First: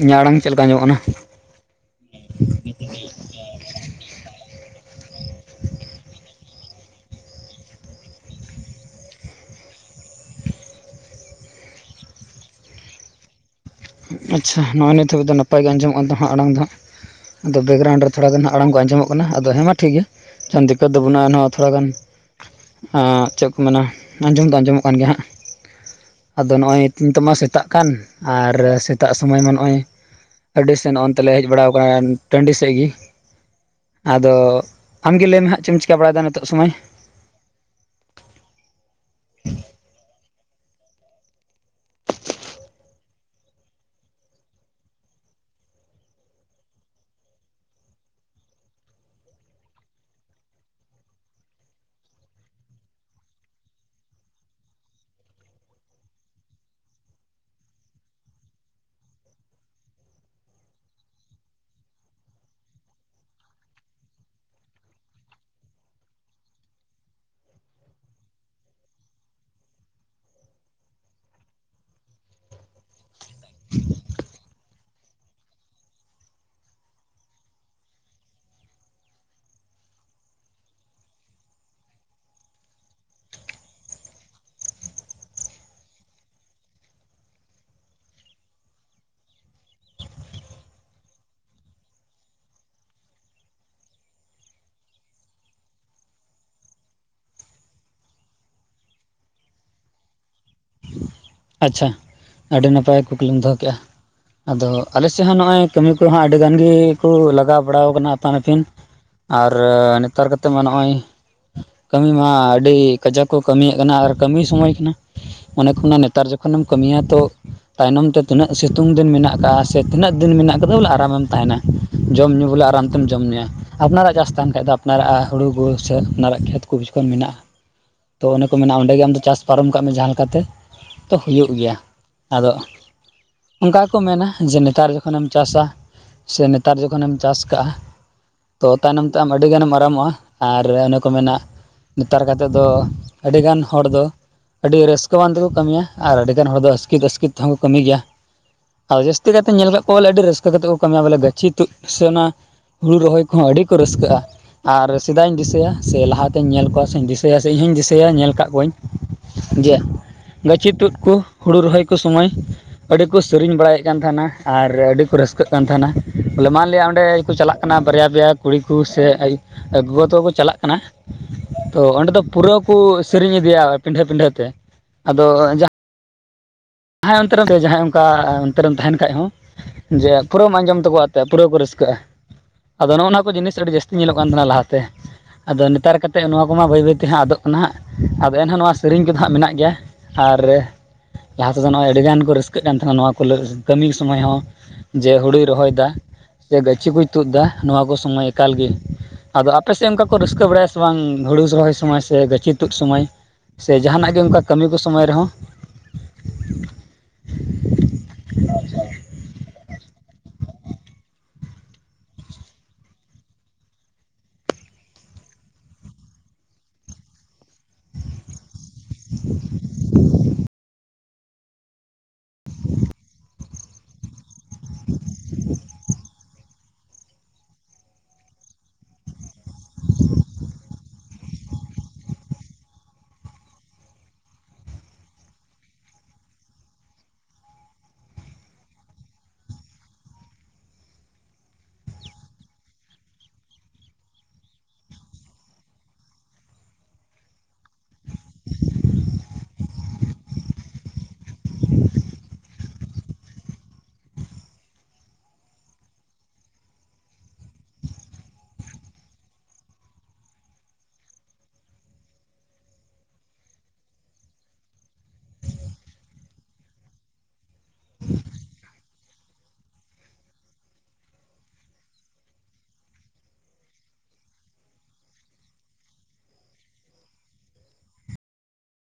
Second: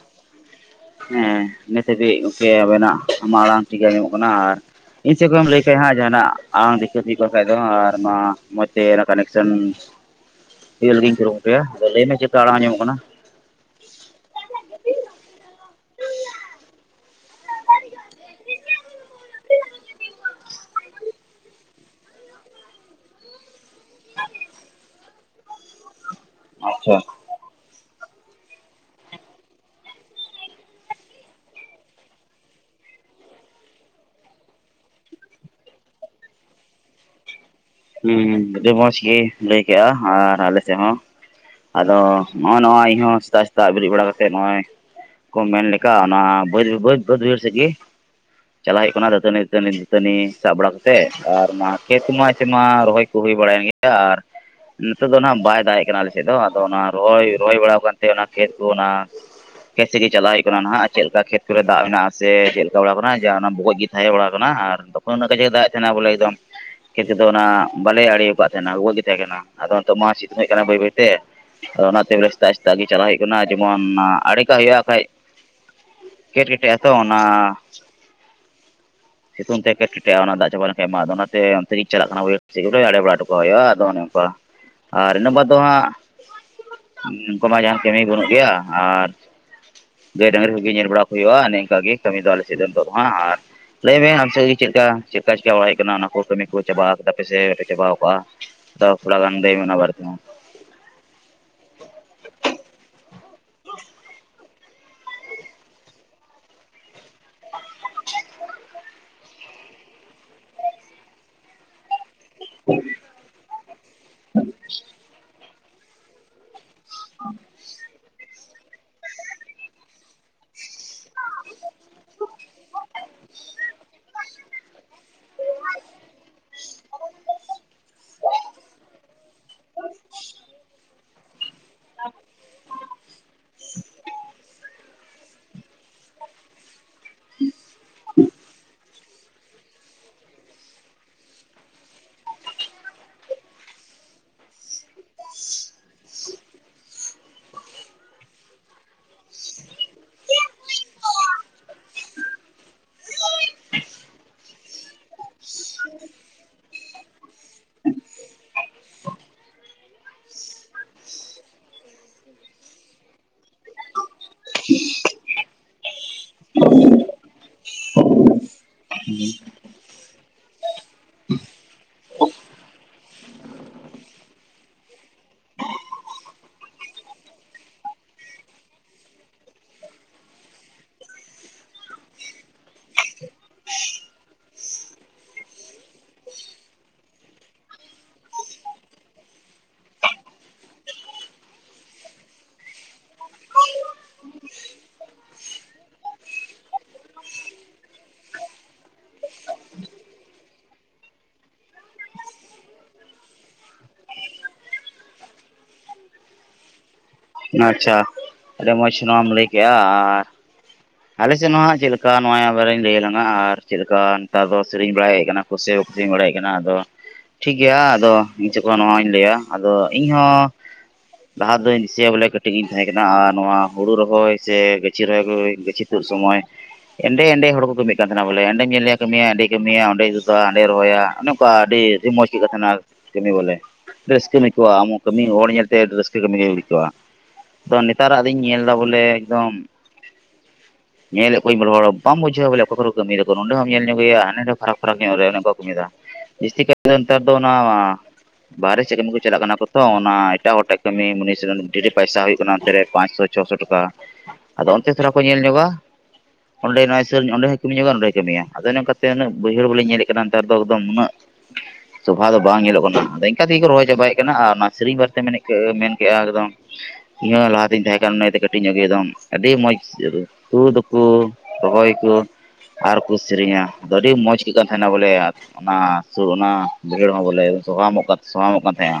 ᱤᱧᱟᱹᱜ ᱟᱲᱟᱝ ᱪᱮᱫ ᱞᱮᱠᱟ ᱟᱸᱡᱚᱢᱚᱜ ᱠᱟᱱᱟ ᱦᱮᱸ ᱱᱤᱛ ᱦᱷᱟᱹᱵᱤᱡ ᱜᱚᱝᱠᱮ ᱟᱵᱮᱱᱟᱜ ᱟᱢᱟᱜ ᱟᱲᱟᱝ ᱴᱷᱤᱠ ᱜᱮ ᱟᱸᱢᱚᱢᱚᱜ ᱠᱟᱱᱟ ᱟᱨ ᱤᱧ ᱥᱮᱫ ᱠᱷᱚᱡ ᱮᱢ ᱞᱟᱹᱭ ᱠᱷᱟᱡ ᱦᱟᱸᱜ ᱡᱟᱦᱟᱱᱟᱜ ᱟᱢᱲᱥᱝ ᱫᱤᱠᱟᱹᱛ ᱦᱩᱭᱩᱜ ᱠᱟᱱ ᱠᱷᱟᱡ ᱫᱚ ᱟᱨ ᱢᱟ ᱢᱚᱪᱛᱮ ᱚᱱᱟ ᱠᱟᱱᱮᱠ ᱥᱮᱱ- [unintelligible] ᱟᱫᱚ ᱞᱟᱹᱭ ᱢᱮ ᱪᱮᱫᱠᱟ ᱟᱲᱟᱜ ᱟᱸᱡᱚᱢᱚᱜ ᱠᱟᱱᱟ ᱟᱪᱪᱷᱟ ᱱᱚᱜᱼᱚᱭ ᱱᱤᱛ ᱦᱟᱹᱵᱤᱡ ᱫᱚ ᱱᱟᱯᱟᱭ ᱜᱮ ᱟᱸᱡᱚᱢᱚᱜᱼᱟ ᱫᱚ ᱦᱟᱸᱜ ᱟᱲᱟᱝ ᱫᱚ ᱦᱟᱸᱜ ᱟ ᱵᱮᱜᱽ ᱨᱟᱩᱱᱰ ᱨᱮ ᱛᱷᱚᱲᱟ ᱦᱟᱜ ᱟᱲᱟᱝ ᱠᱚ ᱟᱸᱡᱚᱢᱜ ᱠᱟᱱᱟ ᱟᱫᱚ ᱦᱮᱸ ᱢᱟ ᱴᱷᱤᱠ ᱜᱮᱭᱟ ᱫᱤᱠᱟᱹᱛ ᱫᱚ ᱵᱟᱹᱱᱩ-ᱟ ᱮᱱᱦᱚᱸ ᱛᱷᱚᱲᱟ ᱜᱟᱱ ᱪᱮᱫ ᱠᱚ ᱢᱮᱱᱟ ᱟᱸᱡᱚᱢ ᱫᱚ ᱟᱸᱡᱚᱢᱚᱜ ᱠᱟᱱ ᱜᱮᱭᱟ ᱦᱟᱸᱜ ᱟᱫᱚ ᱱᱚᱜᱼᱚᱭ ᱟᱪᱪᱷᱟ ᱱᱤᱛᱚᱜ ᱢᱟ ᱥᱮᱛᱟᱜ ᱠᱟᱱ ᱟᱨ ᱥᱮᱛᱟᱜ ᱥᱚᱢᱚᱭ ᱢᱟ ᱱᱚᱜᱼᱚᱭ ᱟᱹᱰᱤ ᱥᱮᱫ ᱱᱚᱚᱱᱛᱮᱞᱮ ᱦᱮᱡ ᱵᱟᱲᱟᱟᱣ ᱟᱠᱟᱱᱟ ᱴᱟᱺᱰᱤ ᱥᱮᱫ ᱜᱤ ᱟᱫᱚ ᱟᱢᱜᱮ ᱞᱟᱹᱭᱢᱮ ᱦᱟᱜ ᱪᱮᱢ ᱪᱤᱠᱟ ᱵᱟᱲᱟᱭ ᱫᱟ ᱱᱤᱛᱚᱜ ᱥᱚᱢᱚᱭ ᱦᱩᱸ ᱟᱹᱰᱤ ᱢᱚᱸᱡᱽ ᱜᱤ ᱞᱟᱹᱭ ᱠᱮᱫᱼᱟ ᱟᱨ ᱟᱞᱮ ᱥᱮᱫ ᱦᱚᱸ ᱟᱫᱚ ᱱᱚᱜᱼᱚᱭ ᱱᱚᱣᱟ ᱤᱧᱦᱚᱸ ᱥᱮᱛᱟᱜ ᱥᱮᱛᱟᱜ ᱵᱤᱨᱤᱫ ᱵᱟᱲᱟ ᱠᱟᱛᱮᱜ ᱱᱚᱜᱼᱚᱭ ᱠᱚ ᱢᱮᱱ ᱞᱮᱠᱟ ᱚᱱᱟ ᱵᱟᱹ ᱵᱟᱹ ᱵᱟᱹᱫᱽ ᱵᱤᱦᱟᱹᱲ ᱥᱮᱜ ᱜᱤ ᱪᱟᱞᱟᱜ ᱦᱩᱭᱩᱜ ᱠᱟᱱᱟ ᱫᱟᱹᱛᱟᱹᱱᱤ ᱫᱟᱹᱛᱟᱹᱱᱤ ᱫᱟᱹᱛᱟᱹᱱᱤ ᱥᱟᱵ ᱵᱟᱲᱟ ᱠᱟᱛᱮᱜ ᱟᱨ ᱢᱟ ᱠᱷᱮᱛ ᱢᱟ ᱛᱮ ᱢᱟ ᱨᱚᱦᱚᱭ ᱠᱚ ᱦᱩᱭ ᱵᱟᱲᱟᱭᱮᱱ ᱜᱮᱭᱟ ᱟᱨ ᱱᱤᱛᱚᱜ ᱫᱚ ᱱᱟᱜ ᱵᱟᱭ ᱫᱟ ᱮᱜ ᱠᱟᱱᱟ ᱟᱞᱮ ᱥᱮᱫ ᱫᱚ ᱟᱫᱚ ᱚᱱᱟ ᱨᱚᱦᱭ ᱨᱚᱦᱭ ᱵᱟᱲᱟ ᱠᱟᱱᱟᱱᱛᱮ ᱚᱱᱟ ᱠᱷᱮᱛ ᱠᱚ ᱚᱱᱟ ᱠᱷᱮᱛ ᱥᱮ ᱜᱮ ᱪᱟᱞᱟᱣ ᱦᱩᱭᱩᱜ ᱠᱟᱱᱟ ᱱᱟᱦᱟᱜ ᱪᱮᱫ ᱞᱮᱠᱟ ᱠᱷᱮᱛ ᱠᱚᱨᱮ ᱫᱟᱜ ᱢᱮᱱᱟᱜᱼᱟ ᱥᱮ ᱪᱮᱫ ᱞᱮᱠᱟ ᱵᱟᱲᱟ ᱠᱟᱱᱟ ᱚᱱᱟ ᱵᱩᱜᱚᱡ ᱜᱤ ᱛᱟᱦᱮᱸ ᱵᱟᱲᱟ ᱟᱠᱟᱱᱟ ᱟᱨ ᱛᱚᱠᱷᱚ ᱱᱚᱠᱟ ᱡᱮ ᱫᱟᱜ ᱛᱟᱦᱮᱱᱟ ᱵᱚᱞᱮ ᱮᱫᱚ ᱠᱷᱮᱫᱛ ᱥᱮᱫ ᱫᱚ ᱚᱱᱟ ᱵᱟᱞᱮ ᱟᱲᱮᱣ ᱠᱟᱜ ᱛᱟᱦᱮᱱᱟ ᱨᱣᱟᱹᱜ ᱜᱮ ᱛᱟᱦᱮᱸ ᱠᱟᱱᱟ ᱟᱫᱚ ᱱᱤᱛᱚᱜ ᱢᱟ ᱥᱤᱛᱩᱝ ᱦᱮᱡ ᱠᱟᱱᱟ ᱵᱟᱹᱭ ᱵᱟᱹᱭᱛᱮ ᱟᱫᱚ ᱚᱱᱟᱛᱮ ᱥᱮᱛᱟᱜ ᱮᱥᱛᱟᱜ ᱜᱮ ᱪᱟᱞᱟᱜ ᱦᱩᱭᱩᱜ ᱠᱟᱱᱟ ᱡᱮᱢᱚᱱ ᱟᱲᱮᱠᱟᱜ ᱦᱩᱭᱩᱜᱼᱟ ᱠᱷᱟᱡ ᱠᱮᱴ ᱠᱮᱴᱮ ᱟᱛᱚ ᱥᱤᱛᱩᱝ ᱛᱮ ᱠᱮᱴ ᱠᱮᱴᱮᱟ ᱚᱱᱟ ᱫᱟ ᱪᱟᱵᱟ ᱞᱮᱝᱠᱷᱟᱡ ᱢᱟ ᱱᱟᱛᱮ ᱛᱟᱹᱨᱠ ᱪᱟᱞᱟᱜ ᱠᱟᱱᱟ [unintelligible] ᱟᱲᱮ ᱵᱟᱲᱟ ᱦᱚᱴᱚ ᱠᱟᱜ ᱦᱩᱭᱩᱜᱼᱟ ᱟᱫᱚ ᱚᱱᱮ ᱚᱝᱠᱟ ᱟᱨ ᱤᱱᱟᱹᱜ ᱵᱟᱫᱽ ᱫᱚ ᱦᱟᱸᱜ ᱱᱚᱝᱠᱩ ᱢᱟ ᱡᱟᱦᱟᱱ ᱠᱟᱹᱢᱤ ᱵᱟᱹᱱᱩᱜ ᱜᱮᱭᱟ ᱟᱨ ᱜᱟᱹᱭ ᱰᱟᱝᱨᱤ ᱠᱚᱜᱮ ᱧᱮᱞ ᱵᱟᱲᱟ ᱠᱚ ᱦᱩᱭᱩᱜᱼᱟ ᱮᱱᱮᱡ ᱮᱝᱠᱟ ᱜᱮ ᱠᱟᱹᱢᱤ ᱫᱚ ᱟᱞᱮ ᱥᱮᱡ ᱫᱚ ᱱᱤᱛᱚᱜ ᱫᱚ ᱦᱟᱸᱜ ᱟᱨ ᱞᱟᱹᱭᱮ ᱟᱢ ᱥᱮᱫ ᱜᱤ ᱪᱮᱫ ᱞᱮᱠᱟ ᱪᱮᱫᱠᱟ ᱪᱤᱠᱟ ᱵᱟᱲᱟᱭ ᱦᱩᱭᱩᱜ ᱠᱟᱱᱟ ᱚᱱᱟ ᱠᱚ ᱠᱟᱹᱢᱤ ᱠᱚ ᱪᱟᱵᱟ ᱠᱮᱷᱟᱫ ᱯᱮᱥᱮ ᱯᱮ ᱪᱟᱵᱟᱟᱣ ᱠᱚᱜᱼᱟ ᱛᱷ ᱛᱷᱚᱲᱟ ᱜᱟᱱ ᱞᱟᱹᱭ ᱢᱮ ᱵᱟᱨᱮ ᱛᱮᱦᱚᱸ ᱟᱪᱪᱷᱟ ᱟᱹᱰᱤ ᱱᱟᱯᱟᱭ ᱠᱩᱠᱞᱤᱢ ᱫᱚᱦᱚ ᱠᱮᱫᱼᱟ ᱟᱫᱚ ᱟᱞᱮᱥᱮᱫ ᱦᱚᱸ ᱱᱚᱜ ᱚᱭ ᱠᱟᱹᱢᱤ ᱠᱚ ᱦᱟᱸᱜ ᱟᱹᱰᱤ ᱜᱟᱱ ᱜᱤ ᱠᱩ ᱞᱟᱜᱟᱣ ᱵᱟᱲᱟᱣ ᱠᱟᱱᱟ ᱟᱯᱟᱱ ᱟᱹᱯᱤᱱ ᱟᱨ ᱱᱮᱛᱟᱨ ᱠᱟᱛᱮᱢᱟ ᱱᱚᱜᱼᱚᱭ ᱠᱟᱹᱢᱤ ᱢᱟ ᱟᱹᱰᱤ ᱠᱟᱡᱟᱠ ᱠᱚ ᱠᱟᱹᱢᱤᱭᱮᱫ ᱠᱟᱱᱟ ᱟᱨ ᱠᱟᱹᱢᱤ ᱥᱚᱢᱚᱭ ᱠᱟᱱᱟ ᱚᱱᱮ ᱠᱚ ᱱᱮᱛᱟᱨ ᱠᱷᱚᱱᱮᱢ ᱠᱟᱹᱢᱤᱭᱟ ᱛᱚ ᱛᱟᱭᱱᱚᱢ ᱛᱮ ᱛᱤᱱᱟᱹᱜ ᱥᱤᱛᱩᱝ ᱫᱤᱱ ᱢᱮᱱᱟᱜ ᱟᱠᱟᱜ-ᱟ ᱥᱮ ᱛᱤᱱᱟᱹᱜ ᱫᱤᱱ ᱢᱮᱱᱟᱜ ᱟᱠᱟᱫᱟ ᱵᱚᱞᱮ ᱟᱨᱟᱢᱮᱢ ᱛᱟᱦᱮᱱᱟ ᱡᱚᱢ ᱧᱩ ᱵᱚᱞᱮ ᱟᱨᱟᱢ ᱛᱮᱢ ᱡᱚᱢ ᱧᱩᱭᱟ ᱟᱯᱱᱟᱨᱟᱜ ᱪᱟᱥ ᱛᱟᱦᱮᱱ ᱠᱷᱟᱱ ᱫᱚ ᱚᱱᱟᱨᱟᱜ ᱦᱩᱲᱩ [unintelligible] ᱥᱮ ᱟᱯᱟᱱᱟᱨᱟᱜ ᱠᱷᱮᱛ ᱠᱚ ᱠᱤᱪᱷᱩᱜᱟᱱ ᱢᱮᱱᱟᱜᱼᱟ ᱛᱚ ᱚᱱᱮ ᱠᱚ ᱢᱮᱱᱟ ᱚᱸᱰᱮ ᱜᱮ ᱟᱢᱫᱚ ᱪᱟᱥ ᱯᱟᱨᱚᱢ ᱠᱟᱜ ᱢᱮ ᱡᱟᱦᱟᱸ ᱞᱮᱠᱟᱛᱮ ᱛᱚ ᱦᱩᱭᱩᱜ ᱜᱮᱭᱟ ᱟᱫᱚ ᱚᱱᱠᱟ ᱜᱮ ᱠᱚ ᱢᱮᱱᱟ ᱡᱮ ᱱᱮᱛᱟᱨ ᱡ ᱡᱚᱠᱷᱚᱱᱮᱢ ᱪᱟᱥᱟ ᱥᱮ ᱱᱮᱛᱟᱨ ᱡᱚᱠᱷᱚᱱᱮᱢ ᱪᱟᱥ ᱠᱟᱜᱼᱟ ᱛᱚ ᱛᱟᱭᱱᱚᱢ ᱛᱮ ᱟᱢ ᱟᱹᱰᱤᱜᱟᱱᱮᱢ ᱟᱨᱟᱢᱚᱜᱼᱟ ᱟᱨ ᱚᱱᱮ ᱠᱚ ᱢᱮᱱᱟ ᱱᱮᱛᱟᱨ ᱜᱟᱛᱮ ᱫᱚ ᱟᱹᱰᱤ ᱜᱟᱱ ᱦᱚᱲ ᱫᱚ ᱟᱹᱰᱤ ᱨᱟᱹᱥᱠᱟᱹᱣᱟᱱ ᱫᱷᱩ ᱠᱟᱹᱢᱤᱭᱟ ᱟᱨ ᱟᱹᱰᱤᱜᱟᱱ ᱦᱚᱲ ᱫᱚ ᱟᱥᱠᱮᱛ ᱟᱥᱠᱮᱛ ᱛᱮᱦᱚᱸ ᱠᱚ ᱠᱟᱹᱢᱤ ᱜᱮᱭᱟ ᱟᱫᱚ ᱡᱟᱹᱥᱛᱤ ᱠᱟᱛᱮ ᱧᱮᱞ ᱠᱟᱜ ᱠᱚᱣᱟ ᱵᱚᱞᱮ ᱟᱹᱰᱤ ᱨᱟᱹᱥᱠᱟᱹ ᱠᱟᱛᱮ ᱠᱚ ᱠᱟᱹᱢᱤᱭᱟ ᱵᱚᱞᱮ ᱜᱟᱹᱪᱷᱤ ᱛᱩᱜ ᱥᱮ ᱚᱱᱟ ᱦᱩᱲᱩ ᱨᱚᱦᱚᱭ ᱠᱚᱦᱚᱸ ᱟᱹᱰᱤ ᱠᱚ ᱨᱟᱹᱥᱠᱟᱹᱜᱼᱟ ᱟᱨ ᱥᱮᱫᱟᱭ ᱤᱧ ᱫᱤᱥᱟᱹᱭᱟ ᱥᱮ ᱞᱟᱦᱟᱛᱤᱧ ᱧᱮᱞ ᱠᱚᱣᱟ ᱥᱮ ᱫᱤᱥᱟᱹᱭᱟ ᱥᱮ ᱤᱧᱦᱚᱧ ᱫᱤᱥᱟᱹᱭᱟ ᱧᱮᱞ ᱟᱠᱟᱫ ᱠᱚᱣᱟᱧ ᱡᱮ ᱜᱟᱹᱪᱷᱤ ᱛᱩᱫ ᱠᱚ ᱦᱩᱲᱩ ᱨᱚᱦᱚᱭ ᱠᱚ ᱥᱚᱢᱚᱭ ᱟᱹᱰᱤ ᱠᱚ ᱥᱮᱨᱮᱧ ᱵᱟᱲᱟᱭᱮᱫ ᱠᱟᱱ ᱛᱟᱦᱮᱱᱟ ᱟᱨ ᱟᱹᱰᱤ ᱠᱚ ᱨᱟᱹᱥᱠᱟᱹᱜ ᱠᱟᱱ ᱛᱟᱦᱮᱱᱟ ᱵᱚᱞᱮ ᱢᱟᱱᱞᱤᱭᱟ ᱚᱸᱰᱮ ᱠᱚ ᱪᱟᱞᱟᱜ ᱠᱟᱱᱟ ᱠᱟᱱᱟ ᱵᱟᱨᱭᱟ ᱵᱟᱨᱭᱟ ᱠᱩᱲᱤ ᱠᱚ ᱥᱮ ᱜᱚᱜᱚ ᱛᱟᱠᱚᱠᱚ ᱪᱟᱞᱟᱜ ᱠᱟᱱᱟ ᱛᱚ ᱚᱸᱰᱮ ᱫᱚ ᱯᱩᱨᱟᱹ ᱠᱚ ᱥᱮᱨᱮᱧ ᱤᱫᱤᱭᱟ ᱯᱤᱸᱰᱷᱟᱹ ᱯᱤᱸᱰᱷᱟᱹ ᱛᱮ ᱟᱫᱚ ᱡᱟᱦᱟᱸ ᱡᱟᱦᱟᱸᱭ ᱚᱱᱛᱮ ᱨᱮ ᱡᱟᱦᱟᱸᱭ ᱚᱱᱠᱟ ᱚᱱᱛᱮ ᱨᱮᱢ ᱛᱟᱦᱮᱱ ᱠᱷᱟᱡ ᱦᱚᱸ ᱡᱮ ᱯᱩᱨᱟᱹᱢ ᱟᱸᱡᱚᱢ ᱛᱟᱠᱚᱣᱟ ᱯᱩᱨᱟᱹ ᱠᱚ ᱨᱟᱹᱥᱠᱟᱹᱜᱼᱟ ᱟᱫᱚ ᱱᱚᱜᱼᱚ ᱱᱚᱣᱟ ᱠᱚ ᱡᱤᱱᱤᱥ ᱟᱹᱰᱤ ᱡᱟᱹᱥᱛᱤ ᱧᱮᱞᱚᱜ ᱠᱟᱱ ᱛᱟᱦᱮᱱᱟ ᱞᱟᱦᱟᱛᱮ ᱟᱫᱚ ᱱᱮᱛᱟᱨ ᱠᱟᱛᱮᱫ ᱱᱚᱣᱟ ᱠᱚᱢᱟ ᱵᱟᱹᱭ ᱵᱟᱹᱭ ᱛᱮᱦᱟᱸᱜ ᱟᱫᱚᱜ ᱠᱟᱱᱟ ᱦᱟᱸᱜ ᱟᱫᱚ ᱮᱱᱦᱚᱸ ᱱᱚᱣᱟ ᱥᱮᱨᱮᱧ ᱠᱚᱫᱚ ᱦᱟᱸᱜ ᱢᱮᱱᱟᱜ ᱜᱮᱭᱟ ᱟᱨ ᱞᱟᱦᱟ ᱛᱮᱫᱚ ᱱᱚᱜᱼᱚᱭ ᱟᱹᱰᱤᱜᱟᱱ ᱠᱚ ᱨᱟᱹᱥᱠᱟᱹᱜ ᱠᱟᱱ ᱛᱟᱦᱮᱱᱟ ᱱᱚᱣᱟ ᱠᱚ ᱠᱟᱹᱢᱤ ᱥᱚᱢᱚᱭ ᱦᱚᱸ ᱡᱮ ᱦᱩᱲᱩᱭ ᱨᱚᱦᱚᱭᱮᱫᱟ ᱥᱮ ᱜᱟᱹᱪᱷᱤ ᱠᱚᱭ ᱛᱩᱫ ᱫᱟ ᱱᱚᱣᱟ ᱠᱚ ᱥᱚᱢᱚᱭ ᱮᱠᱟᱞ ᱜᱮ ᱟᱫᱚ ᱟᱯᱮ ᱥᱮᱫ ᱚᱱᱠᱟ ᱠᱚ ᱨᱟᱹᱥᱠᱟᱹ ᱵᱟᱲᱟᱭᱟ ᱥᱮ ᱵᱟᱝ ᱦᱩᱲᱩ ᱨᱚᱦᱚᱭ ᱥᱚᱢᱚᱭ ᱥᱮ ᱜᱟᱹᱪᱷᱤ ᱛᱩᱫ ᱥᱚᱢᱚᱭ? ᱥᱮ ᱡᱟᱦᱟᱱᱟᱜ ᱜᱮ ᱚᱱᱠᱟ ᱠᱟᱹᱢᱤ ᱠᱚ ᱥᱚᱢᱚᱭ ᱨᱮᱦᱚᱸ? ᱟᱪᱷᱟ ᱟᱹᱰᱤ ᱢᱚᱡ ᱱᱚᱣᱟᱢ ᱞᱟᱹᱭ ᱠᱮᱼᱟ ᱟᱞᱮ ᱥᱮᱫ ᱢᱟ ᱦᱟᱸᱜ ᱪᱮᱫ ᱞᱮᱠᱟ ᱱᱚᱣᱟ ᱵᱟᱨᱮᱧ ᱞᱟᱹᱭ ᱟᱞᱝᱱᱟ ᱟᱨ ᱪᱮᱫ ᱞᱮᱠᱟ ᱱᱮᱛᱟᱨ ᱫᱚ ᱥᱮᱨᱮᱧ ᱵᱟᱲᱟᱭᱮᱜ ᱠᱟᱱᱟ ᱠᱚᱥᱮ ᱵᱟᱠᱚ ᱥᱮᱨᱮᱧ ᱵᱟᱲᱟᱭᱮᱫ ᱠᱟᱱᱟ ᱟᱫᱚ ᱴᱷᱤᱠ ᱜᱮᱭᱟ ᱟᱫᱚ ᱪᱮᱫ ᱠᱚ ᱱᱚᱣᱟᱧ ᱞᱟᱹᱭᱟ ᱟᱫᱚ ᱤᱧ ᱦᱚᱸ ᱞᱟᱦᱟ ᱫᱚᱧ ᱥᱤᱭᱟᱹ ᱵᱚᱞᱮ ᱠᱟᱹᱴᱤᱡ ᱤᱧ ᱛᱟᱦᱮᱸ ᱠᱟᱱᱟ ᱟᱨ ᱱᱚᱣᱟ ᱦᱩᱲᱩ ᱨᱚᱦᱚᱭ ᱥᱮ ᱜᱟᱹᱪᱷᱤ ᱨᱚᱦᱚᱭ ᱠᱚ ᱜᱟᱹᱪᱷᱤ ᱛᱩᱫ ᱥᱚᱢᱚᱭ ᱮᱸᱰᱮ ᱮᱸᱰᱮ ᱦᱚᱲ ᱠᱚ ᱠᱟᱹᱢᱤᱭᱮᱜ ᱠᱟᱱ ᱛᱟᱦᱮᱱᱟ ᱵᱚᱞᱮ ᱚᱸᱰᱮᱢ ᱧᱮᱞᱮᱭᱟ ᱠᱟᱹᱢᱤᱭᱟ ᱟᱹᱰᱤ ᱠᱟᱹᱢᱤᱭᱟ ᱚᱸᱰᱮᱭ ᱡᱩᱛᱟ ᱚᱸᱰᱮ ᱨᱚᱦᱚᱭᱟ ᱚᱱᱮ ᱚᱱᱠᱟ ᱟᱹᱰᱤ ᱟᱹᱰᱤ ᱢᱚᱸᱡᱽ ᱛᱟᱦᱮᱱᱟ ᱠᱟᱹᱢᱤ ᱵᱚᱞᱮ ᱨᱤᱥᱠᱟᱹᱢ ᱤᱠᱟᱹᱣᱟ ᱟᱢᱦᱚᱸ ᱠᱟᱹᱢᱤ ᱦᱚᱲ ᱧᱮᱞ ᱛᱮ ᱨᱤᱥᱠᱟᱹ ᱜᱮᱢ ᱟᱹᱭᱠᱟᱹᱣᱟ ᱟᱫᱚ ᱱᱮᱛᱟᱨᱟᱜ ᱫᱚᱧ ᱧᱮᱞ ᱮᱫᱟ ᱵᱚᱞᱮ ᱮᱠᱫᱚᱢ ᱧᱮᱞᱮᱫ ᱠᱚᱣᱟᱧ ᱦᱚᱲ ᱵᱟᱢ ᱵᱩᱡᱷᱟᱹᱣᱟ ᱵᱚᱞᱮ ᱚᱠᱟ ᱠᱚᱨᱮ ᱠᱟᱹᱢᱤᱭᱟᱠᱚ ᱱᱚᱸᱰᱮ ᱦᱚᱸᱢ ᱧᱮᱞ ᱧᱚᱜᱮᱭᱟ ᱦᱟᱸᱰᱮ ᱯᱷᱟᱨᱟᱠ ᱯᱷᱟᱨᱟᱠᱚ ᱨᱮ ᱠᱟᱹᱢᱤ ᱮᱫᱟ ᱵᱤᱥᱤ ᱠᱟᱹᱭᱛᱮ ᱱᱮᱛᱟᱨ ᱫᱚ ᱚᱱᱟ ᱵᱟᱦᱨᱮ ᱥᱮᱫ ᱠᱟᱹᱢᱤ ᱠᱚ ᱪᱟᱞᱟᱜ ᱠᱟᱱᱟ ᱠᱚ ᱛᱚ ᱚᱱᱟ ᱮᱴᱟᱜ ᱦᱚᱲᱴᱮᱡ ᱠᱟᱹᱢᱤ ᱢᱚᱱᱤᱥ ᱰᱷᱮᱨ ᱰᱷᱮᱨ ᱯᱚᱭᱥᱟ ᱦᱩᱭᱩᱜ ᱠᱟᱱᱟ ᱚᱱᱛᱮ ᱨᱮ ᱯᱟᱸᱪᱥᱚ ᱪᱷᱚᱥᱚ ᱴᱟᱠᱟ ᱟᱫᱚ ᱚᱱᱛᱮ ᱛᱷᱟᱨᱟ ᱠᱚ ᱧᱮᱞ ᱧᱚᱜᱟ ᱚᱸᱰᱮ ᱱᱚᱣᱟ [unintelligible] ᱱᱚᱰᱮ ᱦᱚᱸᱭ ᱠᱟᱹᱢᱤ ᱧᱚᱜᱟ ᱚᱸᱰᱮᱭ ᱠᱟᱹᱢᱤᱭᱟ ᱟᱫᱚ ᱱᱚᱝᱠᱟᱛᱮ ᱩᱱᱟᱹᱜ ᱵᱟᱹᱭᱦᱟᱹᱲ ᱵᱚᱞᱤ ᱧᱮᱞᱮᱫ ᱠᱟᱱᱟᱮᱛᱟᱨ ᱫᱚ ᱮᱠᱚᱢ ᱩᱱᱟᱹᱜ [unintelligible] ᱥᱚᱵᱷᱟ ᱫᱚ ᱵᱟᱝ ᱧᱮᱞᱚᱜ ᱠᱟᱱᱟ ᱟᱫᱚ ᱤᱱᱠᱟ ᱛᱮᱜᱮᱠᱚ ᱨᱚᱦᱚᱭ ᱪᱟᱵᱟᱭᱮᱜ ᱠᱟᱱᱟ ᱟᱨ ᱚᱱᱟ ᱥᱮᱨᱮᱧ ᱵᱟᱨᱮᱛᱮ ᱢᱮᱱ ᱢᱮᱱ ᱠᱮᱫᱼᱟ ᱮᱠᱫᱚᱢ ᱤᱧ ᱦᱚᱸ ᱞᱟᱦᱟᱛᱤᱧ ᱛᱟᱦᱮᱸ ᱠᱟᱱᱟ ᱱᱛᱮ ᱠᱟᱹᱴᱤᱡ ᱧᱚᱜ ᱜᱮ ᱮᱜᱫᱚᱢ ᱟᱹᱰᱤ ᱢᱚᱸᱡᱽ ᱠᱩ ᱫᱚᱠᱚ ᱨᱚᱦᱚᱭ ᱠᱚ ᱟᱨᱠᱚ ᱥᱮᱨᱮᱧᱟ ᱟᱹᱰᱤ ᱢᱚᱸᱡᱽ ᱟᱹᱭᱠᱟᱹᱜ ᱛᱟᱦᱮᱱᱟ ᱵᱚᱞᱮ ᱚᱱᱟ ᱥᱚᱞ ᱚᱱᱟ ᱵᱟᱹᱭᱦᱟᱹᱲ ᱦᱚᱸᱵᱚᱞᱮ ᱥᱚᱦᱟᱢᱚᱜ ᱠᱟᱱ ᱛᱟᱦᱮᱸᱱᱟ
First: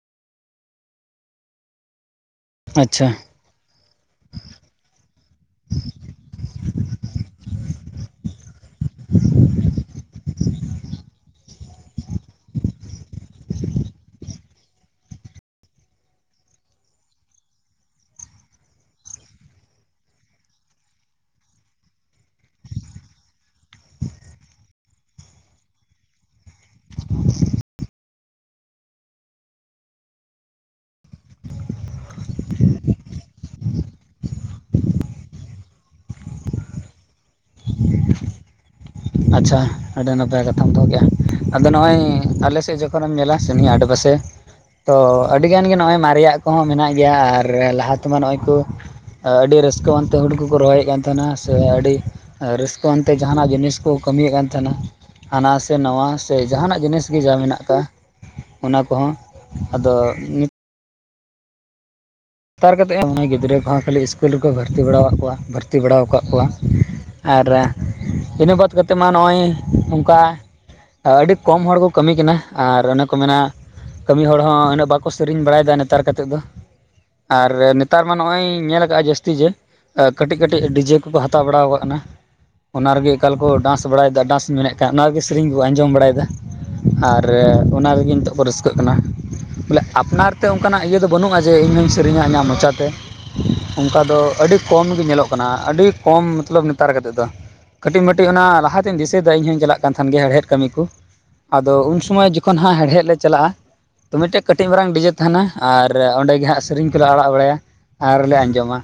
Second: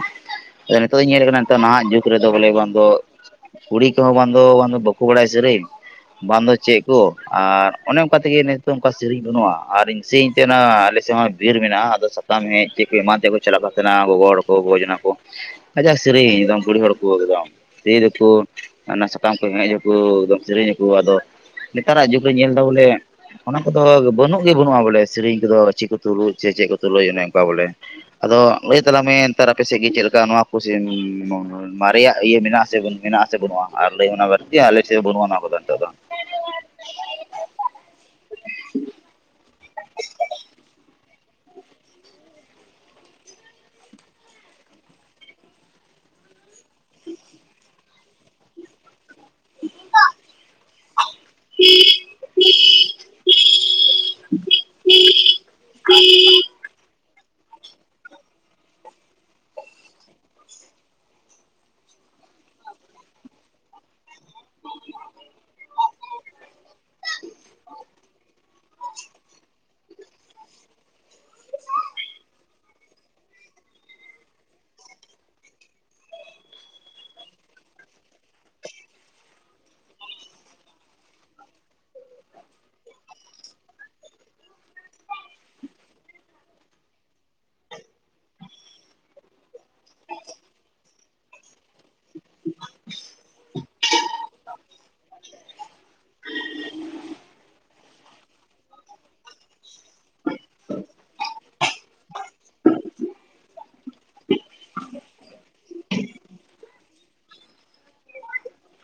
ᱟᱫᱚ ᱱᱤᱛᱚᱜ ᱫᱚᱧ ᱧᱮᱞ ᱠᱟᱱᱟ ᱱᱤᱛᱚᱜ ᱱᱟᱦᱟᱜ ᱡᱩᱜᱽ ᱫᱚ ᱵᱚᱞᱮ ᱵᱟᱝ ᱫᱚ ᱟᱪᱪᱷᱟ ᱠᱩᱲᱤ ᱠᱚᱦᱚᱸ ᱵᱟᱝ ᱵᱟᱠᱚ ᱵᱟᱲᱟᱭ ᱥᱮᱨᱮᱧ ᱵᱟᱝᱫᱚ ᱪᱮᱫ ᱠᱚ ᱟᱨ ᱚᱱᱮ ᱚᱱᱠᱟ ᱛᱮᱜᱮ ᱱᱤᱛᱚᱜ ᱚᱱᱠᱟ ᱥᱮᱨᱮᱧ ᱵᱟᱹᱱᱩᱜᱼᱟ ᱟᱨ ᱤᱧ ᱥᱮᱨᱮᱧ ᱛᱟᱦᱮᱱᱟ ᱟᱞᱮ ᱥᱮᱫ ᱦᱚᱸ ᱵᱤᱨ ᱢᱮᱱᱟᱜᱼᱟ ᱟᱫᱚ ᱥᱟᱯᱟᱢ ᱦᱮᱡ ᱛᱮ ᱮᱢᱟᱱ ᱛᱮ ᱠᱚ ᱪᱟᱞᱟᱜ ᱠᱟᱱ ᱛᱟᱦᱮᱱᱟ ᱜᱚᱜᱚ ᱦᱚᱲ ᱠᱚ ᱵᱚᱡᱱᱟ ᱠᱚ ᱟᱡᱷᱟ ᱥᱮᱨᱮᱧ ᱮᱫᱚᱢ ᱠᱩᱲᱤ ᱦᱚᱲ ᱠᱚ ᱮᱠᱫᱚᱢ ᱞᱟᱹᱭ ᱫᱟᱠᱚ ᱚᱱᱟ ᱥᱟᱠᱟᱢ ᱠᱚ ᱦᱮᱡ ᱟᱠᱚ ᱮᱠᱫᱚᱢ ᱥᱮᱨᱮᱧ ᱟᱠᱚ ᱟᱫᱚ ᱱᱮᱛᱟᱨᱟᱜ ᱡᱩᱜᱽ ᱨᱮᱧ ᱧᱮᱞ ᱮᱫᱟ ᱵᱚᱞᱮ ᱚᱱᱟ ᱠᱚᱫᱚ ᱵᱟᱹᱱᱩᱜ ᱜᱮ ᱵᱟᱹᱱᱩᱜᱼᱟ ᱵᱚᱞᱮ ᱥᱮᱨᱮᱧ ᱠᱚᱫᱚ ᱪᱮᱫ ᱠᱚ ᱛᱩᱞᱩᱡ ᱥᱮ ᱪᱮᱫ ᱠᱚ ᱛᱩᱞᱩᱡ ᱚᱱᱮ ᱚᱱᱠᱟ ᱵᱚᱞᱮ ᱟᱫᱚ ᱞᱟᱹᱭ ᱛᱟᱞᱟᱝ ᱢᱮ ᱱᱮᱛᱟᱨ ᱟᱯᱮ ᱥᱮᱫ ᱜᱮ ᱪᱮᱫ ᱞᱮᱠᱟ ᱱᱚᱣᱟ ᱠᱩᱥᱤ? ᱢᱟᱨᱮᱭᱟᱜ ᱤᱭᱟᱹ ᱢᱮᱱᱟᱜᱼᱟ ᱟᱥᱮ ᱢᱮᱱᱟᱜᱼᱟ ᱟᱥᱮ ᱵᱟᱹᱱᱩᱜᱼᱟ ᱟᱨ ᱞᱟᱹᱭ ᱚᱱᱟ ᱵᱟᱹᱲᱛᱤ ᱟᱞᱮᱥᱮᱫ ᱫᱚ ᱵᱟᱹᱱᱩᱜᱼᱟ ᱚᱱᱟ ᱠᱚᱫᱚ ᱱᱮᱛᱚᱜ ᱫᱚ [inaudible] ᱟᱪᱪᱷᱟ ᱟᱹᱰᱤ ᱱᱟᱯᱟᱭ ᱠᱟᱛᱷᱟᱢ ᱫᱚᱦᱚ ᱠᱼᱟ ᱟᱫᱚ ᱱᱚᱜᱼᱚᱭ ᱟᱞᱮ ᱥᱮᱫ ᱡᱚᱠᱷᱚᱱᱮᱢ ᱧᱮᱞᱟ ᱥᱮ ᱱᱤᱭᱟᱹ ᱟᱰᱮᱯᱟᱥᱮ ᱛᱚ ᱟᱹᱰᱤᱜᱟᱱ ᱜᱮ ᱱᱚᱜᱼᱚᱭ ᱢᱟᱨᱮᱭᱟᱜ ᱠᱚᱦᱚᱸ ᱢᱮᱱᱟᱜ ᱜᱮᱭᱟ ᱟᱨ ᱞᱟᱦᱟ ᱛᱮᱢᱟ ᱱᱚᱜᱼᱚᱸᱚᱭ ᱠᱚ ᱟᱹᱰᱤ ᱨᱟᱹᱥᱠᱟᱹᱣᱱᱛᱮ ᱦᱩᱲᱳ ᱠᱚᱠᱚ ᱨᱚᱦᱚᱭᱮᱫ ᱠᱟᱱ ᱛᱟᱦᱮᱱᱟ ᱥᱮ ᱟᱹᱰᱤ ᱨᱟᱹᱥᱠᱟᱹ ᱟᱱᱛᱮ ᱡᱟᱦᱟᱱᱟᱜ ᱡᱤᱱᱤᱥ ᱠᱚ ᱠᱟᱹᱢᱤᱭᱮᱫ ᱠᱟᱱ ᱛᱟᱦᱮᱱᱟ ᱦᱟᱱᱟ ᱥᱮ ᱱᱟᱣᱟ ᱥᱮ ᱡᱟᱦᱟᱱᱟᱜ ᱡᱤᱱᱤᱥ ᱜᱮ ᱡᱟ ᱢᱮᱱᱟᱜ ᱟᱠᱟᱫ ᱚᱱᱟ ᱠᱚᱦᱚᱸ ᱟᱫᱚ ᱱᱤᱛ ᱞᱟᱛᱟᱨ ᱠᱟᱛᱮᱫ ᱦᱚᱸ ᱜᱤᱫᱽᱨᱟᱹ ᱠᱚᱦᱚᱸ ᱠᱷᱟᱹᱞᱤ ᱤᱥᱠᱩᱞ ᱨᱮᱠᱚ ᱵᱷᱚᱨᱛᱤ ᱵᱟᱲᱟᱟᱜ ᱠᱚᱣᱟ ᱵᱷᱚᱨᱛᱤ ᱵᱟᱲᱟᱟᱣ ᱟᱠᱟᱫ ᱠᱚᱣᱟ ᱟᱨ ᱤᱱᱟᱹ ᱵᱟᱫᱽ ᱠᱟᱛᱮᱫ ᱢᱟ ᱱᱚᱜᱼᱚᱭ ᱱᱚᱝᱠᱟ ᱟᱹᱰᱤ ᱠᱚᱢ ᱦᱚᱲ ᱠᱚ ᱠᱟᱹᱢᱤ ᱠᱟᱱᱟ ᱟᱨ ᱚᱱᱮ ᱠᱚ ᱢᱮᱱᱟ ᱠᱟᱹᱢᱤ ᱦᱚᱲ ᱦᱚᱸ ᱩᱱᱟᱹᱜ ᱵᱟᱠᱚ ᱥᱮᱨᱮᱧ ᱵᱟᱲᱟᱭᱮᱫᱟ ᱱᱮᱛᱟᱨ ᱠᱟᱛᱮᱫ ᱫᱚ ᱟᱨ ᱱᱮᱛᱟᱨ ᱢᱟ ᱱᱚᱜᱼᱚᱭ ᱧᱮᱞ ᱟᱠᱟᱟᱜᱼᱟ ᱡᱟᱹᱥᱛᱤ ᱡᱮ ᱠᱟᱹᱴᱤᱡ ᱠᱟᱹᱴᱤᱡ ᱰᱤᱡᱮ ᱠᱚᱠᱚ ᱦᱟᱛᱟᱣ ᱵᱟᱲᱟ ᱠᱟᱜ ᱠᱟᱱᱟ ᱚᱱᱟ ᱨᱮᱜᱮ ᱮᱠᱟᱞ ᱠᱚ ᱰᱟᱱᱥ ᱵᱟᱲᱟᱭᱮᱫᱟ ᱰᱟᱱᱥ ᱢᱮᱱᱮᱫ ᱠᱷᱟᱱ ᱚᱱᱟ ᱨᱮᱜᱮ ᱥᱮᱨᱮᱧ ᱠᱚ ᱟᱸᱡᱚᱢ ᱵᱟᱲᱟᱭᱮᱫᱟ ᱟᱨ ᱚᱱᱟ ᱨᱮᱜᱮ ᱱᱤᱛᱚᱜ ᱠᱚ ᱨᱟᱹᱥᱠᱟᱹᱜ ᱠᱟᱱᱟ ᱵᱚᱞᱮ ᱟᱯᱱᱟᱨ ᱛᱮ ᱚᱱᱠᱟᱱᱟᱜ ᱤᱭᱟᱹ ᱫᱚ ᱵᱟᱹᱱᱩᱜᱼᱟ ᱡᱮ ᱤᱧ ᱦᱚᱧ ᱥᱮᱨᱮᱧᱟ ᱤᱧᱟᱹᱜ ᱢᱚᱪᱟᱛᱮ ᱚᱱᱠᱟ ᱫᱚ ᱟᱹᱰᱤ ᱠᱚᱢ ᱜᱮ ᱧᱮᱞᱚᱜ ᱠᱟᱱᱟ ᱟᱹᱰᱤ ᱠᱚᱢ ᱢᱚᱛᱞᱚᱵ ᱱᱮᱛᱟᱨ ᱠᱟᱛᱮᱫ ᱫᱚ ᱠᱟᱹᱴᱤᱡ ᱢᱟᱹᱤᱡ ᱚᱱᱟ ᱞᱟᱦᱟᱛᱤᱧ ᱫᱤᱥᱟᱹᱭᱮᱫᱟ ᱤᱧ ᱦᱚᱧ ᱪᱟᱞᱟᱜ ᱠᱟᱱ ᱛᱟᱦᱮᱱ ᱜᱮᱭᱟ ᱦᱮᱲᱦᱮᱫ ᱠᱟᱹᱢᱤ ᱠᱚ ᱟᱫᱚ ᱩᱱ ᱥᱚᱢᱚᱭ ᱡᱚᱠᱷᱚᱱ ᱦᱟᱸᱜ ᱦᱮᱲᱦᱮᱫ ᱞᱮ ᱪᱟᱞᱟᱜᱼᱟ ᱛᱚ ᱢᱤᱜᱴᱮᱡ ᱠᱟᱹᱴᱤᱡ ᱢᱟᱨᱟᱝ ᱰᱤᱡᱮ ᱛᱟᱦᱮᱸᱱᱟ ᱟᱨ ᱚᱸᱰᱮ ᱜᱮ ᱦᱟᱸᱜ ᱥᱮᱨᱮᱧ ᱠᱚᱞᱮ ᱟᱲᱟᱜ ᱵᱟᱲᱟᱭᱟ ᱟᱨ ᱞᱮ ᱟᱸᱡᱚᱢᱟ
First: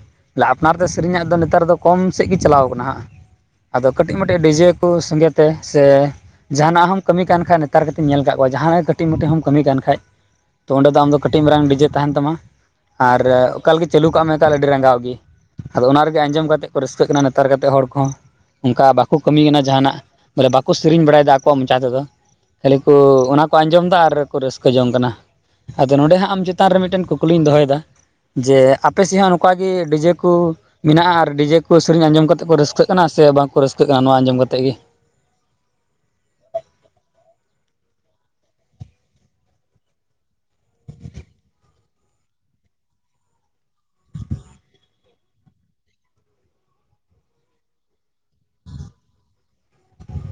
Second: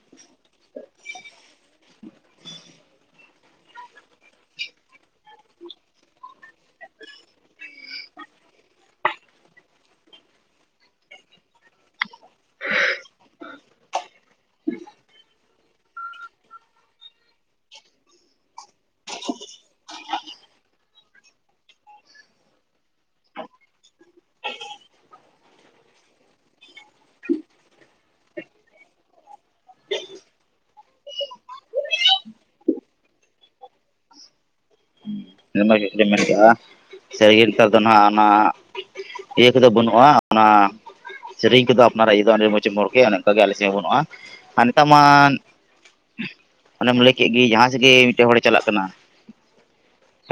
ᱟᱯᱱᱟᱨ ᱛᱮ ᱥᱮᱨᱮᱧᱟᱜ ᱫᱚ ᱱᱮᱛᱟᱨ ᱫᱚ ᱠᱚᱢ ᱥᱮᱜ ᱜᱮ ᱪᱟᱞᱟᱣ ᱠᱟᱱᱟ ᱦᱟᱸᱜ ᱟᱫᱚ ᱠᱟᱹᱴᱤᱡ ᱢᱟᱹᱴᱤᱡ ᱰᱤᱡᱮ ᱠᱚ ᱥᱚᱸᱜᱮ ᱛᱮ ᱥᱮ ᱡᱟᱦᱟᱸᱱᱟᱜ ᱦᱚᱢ ᱠᱟᱹᱢᱤ ᱠᱟᱱ ᱠᱷᱟᱱ ᱱᱮᱛᱟᱨ ᱠᱟᱛᱮᱧ ᱧᱮᱞ ᱠᱟᱜ ᱠᱚᱣᱟ ᱡᱟᱦᱟᱸᱱᱟᱜ ᱜᱮ ᱠᱟᱹᱴᱤᱡ ᱢᱟᱹᱴᱤᱡ ᱦᱚᱸᱢ ᱠᱟᱹᱢᱤ ᱠᱟᱱ ᱠᱷᱟᱡ ᱛᱚ ᱚᱸᱰᱮ ᱫᱚ ᱟᱢᱫᱚ ᱠᱟᱹᱴᱤᱡ ᱢᱟᱨᱟᱝ ᱰᱤᱡᱮ ᱛᱟᱦᱮᱸᱱ ᱛᱟᱢᱟ ᱟᱨ ᱚᱠᱟᱞ ᱜᱮ ᱪᱟᱹᱞᱩ ᱠᱟᱜ ᱢᱮ ᱮᱠᱟᱞ ᱟᱹᱰᱤ ᱨᱟᱸᱜᱟᱣ ᱜᱤ ᱟᱫᱚ ᱚᱱᱟ ᱨᱮᱜᱮ ᱟᱸᱡᱚᱢ ᱠᱟᱛᱮᱜ ᱠᱚ ᱨᱟᱹᱥᱠᱟᱹᱜ ᱠᱟᱱᱟ ᱱᱮᱛᱟᱨ ᱠᱟᱛᱮᱜ ᱦᱚᱲ ᱠᱚᱦᱚᱸ ᱚᱝᱠᱟ ᱵᱟᱠᱚ ᱠᱟᱹᱢᱤᱭ ᱠᱟᱱᱟ ᱡᱟᱦᱟᱸᱱᱟᱜ ᱵᱚᱞᱮ ᱵᱟᱠᱚ ᱥᱮᱨᱮᱧ ᱵᱟᱲᱟᱭ ᱫᱟ ᱟᱠᱚᱣᱟᱜ ᱢᱚᱪᱟ ᱛᱮᱫᱚ ᱠᱷᱟᱹᱞᱤ ᱠᱚ ᱚᱱᱟ ᱠᱚ ᱟᱸᱡᱚᱢ ᱫᱟ ᱟᱨ ᱠᱚ ᱨᱟᱹᱥᱠᱟᱹ ᱡᱚᱝ ᱠᱟᱱᱟ ᱟᱫᱚ ᱱᱚᱰᱮ ᱦᱟᱸᱜ ᱟᱢ ᱪᱮᱛᱟᱱ ᱨᱮ ᱢᱤᱜᱴᱮᱱ ᱠᱩᱠᱞᱤᱧ ᱫᱚᱦᱚᱭᱮ ᱡᱮ ᱟᱯᱮ ᱥᱮᱜ ᱦᱚᱸ ᱱᱚᱝᱠᱟ ᱜᱮ ᱰᱤᱡᱮ ᱠᱚ ᱢᱮᱱᱟᱜ ᱟ ᱟᱨ ᱰᱤᱡᱮ ᱠᱚ ᱥᱮᱨᱮᱧ ᱟᱸᱡᱚᱢ ᱠᱟᱛᱮᱜ ᱠᱚ ᱨᱟᱹᱥᱠᱟᱹᱜ ᱠᱟᱱᱟ ᱥᱮ ᱵᱟᱝ ᱠᱚ ᱨᱟᱹᱥᱠᱟᱹᱜ ᱠᱟᱱᱟ ᱱᱚᱣᱟ ᱟᱸᱡᱚᱢ ᱠᱟᱛᱮᱜ ᱜᱮ ᱢᱮᱱ ᱢᱟ ᱡᱩᱛᱜᱮᱢ ᱢᱮᱱ ᱠᱟᱜ ᱟ ᱥᱟᱹᱨᱜᱮ ᱱᱮᱛᱟᱨ ᱫᱚ ᱱᱟᱦᱟᱜ ᱟᱱᱟᱜ ᱤᱭᱟᱹ ᱠᱚᱫᱚ ᱵᱟᱹᱱᱩᱜ ᱟ ᱚᱱᱟ ᱥᱮᱨᱮᱧ ᱠᱚᱫᱚ ᱟᱯᱱᱟᱨᱟᱜ ᱤᱭᱟᱹ ᱫᱚ ᱟᱹᱰᱤ ᱢᱚᱡᱽ ᱮᱢ ᱚᱨ ᱠᱮᱜ ᱟ ᱚᱱᱮ ᱚᱱᱠᱟ ᱜᱮ ᱟᱞᱮ ᱥᱮᱜ ᱦᱚᱸ ᱵᱟᱹᱱᱩᱜ ᱟ ᱟᱨ ᱱᱮᱛᱟᱜ ᱢᱟᱱ ᱚᱱᱮᱢ ᱞᱟᱹᱭ ᱠᱮᱜ ᱜᱤ ᱡᱟᱦᱟᱸ ᱥᱮᱜ ᱜᱤ ᱢᱤᱫᱴᱮᱡ ᱦᱚᱲᱮ ᱪᱟᱞᱟᱜ ᱠᱟᱱᱟ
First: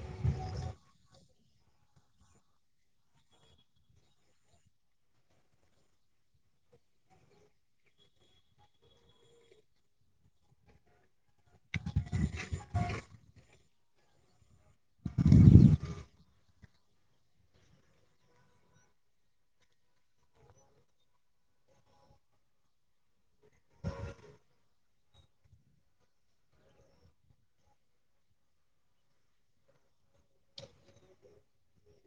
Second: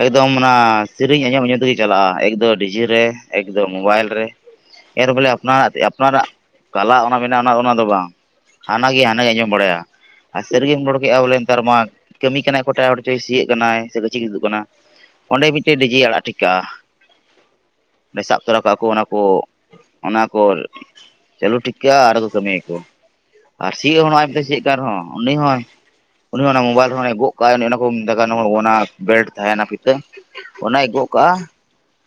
ᱮᱠᱫᱚᱢ ᱚᱱᱟ ᱥᱤᱨᱤᱧ ᱟᱸᱡᱚᱢ ᱟᱸᱡᱚᱢ ᱛᱮᱜᱮ ᱪᱟᱞᱟᱜᱼᱟ ᱮᱠ ᱫᱚ ᱰᱤᱡᱤ ᱨᱮ ᱮᱠ ᱫᱚ ᱢᱳᱵᱟᱭᱤᱞ ᱨᱮ ᱮᱨ ᱵᱚᱞᱮ ᱟᱯᱱᱟᱨᱟᱜ ᱪᱮᱜ ᱟᱯᱱᱟᱨᱟᱜ ᱠᱟᱞᱟ ᱚᱱᱟ ᱢᱮᱱᱟᱜᱼᱟ ᱚᱱᱟ ᱚᱱᱟ ᱫᱚ ᱵᱟᱝ ᱦᱟᱱᱟᱜᱮ ᱦᱟᱱᱟᱭ ᱟᱸᱡᱚᱢ ᱵᱟᱲᱟᱭᱟ ᱟᱨ ᱥᱟᱹᱨᱤᱜᱮᱢ ᱨᱚᱲ ᱠᱮᱜ ᱟ ᱵᱚᱞᱮ ᱱᱮᱛᱟᱨ ᱢᱟ ᱠᱟᱹᱢᱤ ᱠᱟᱱᱟᱭ ᱠᱚᱭᱴᱟᱜ ᱦᱚᱲᱪᱚᱭ ᱥᱤᱭᱳᱜ ᱠᱟᱱᱟᱭ ᱥᱮ ᱜᱟᱹᱪᱷᱤ ᱜᱮ ᱛᱩᱫᱩᱜ ᱠᱟᱱᱟ ᱚᱸᱰᱮ ᱢᱤᱜᱴᱮᱡ ᱰᱤᱡᱮ ᱟᱲᱟᱜ ᱴᱤᱠᱠᱟᱜ-ᱟ ᱥᱟᱵ ᱛᱚᱨᱟ ᱠᱟᱜ ᱟ ᱠᱩ ᱚᱱᱟ ᱠᱚ ᱚᱱᱟ ᱠᱚ ᱪᱟᱹᱞᱩ ᱴᱷᱤᱠᱠᱟᱜ ᱟ ᱟᱨ ᱦᱚᱸ ᱠᱚ ᱠᱟᱹᱢᱤᱭᱟᱹᱠᱚ ᱟᱨ ᱥᱤᱦᱚᱸᱜ ᱦᱚᱸ [unintelligible] ᱥᱤᱭᱚᱜ ᱠᱟᱱ ᱨᱮᱦᱚᱸ ᱩᱱᱤ ᱦᱚᱸᱭ ᱩᱱᱤ ᱦᱚᱸ ᱚᱱᱟ ᱢᱳᱵᱟᱭᱤᱞ ᱨᱮᱭ ᱜᱚᱜ ᱠᱟᱜᱟᱭ ᱩᱱᱤ ᱚᱱᱟ ᱠᱚ ᱢᱮᱛᱟᱜᱟᱜ ᱱᱚᱣᱟ ᱚᱱᱟ ᱵᱮᱞᱴ ᱛᱟᱦᱮᱱᱟ ᱯᱤᱛᱟᱹ ᱚᱱᱟᱭ ᱜᱚᱜ ᱠᱟᱜ ᱟ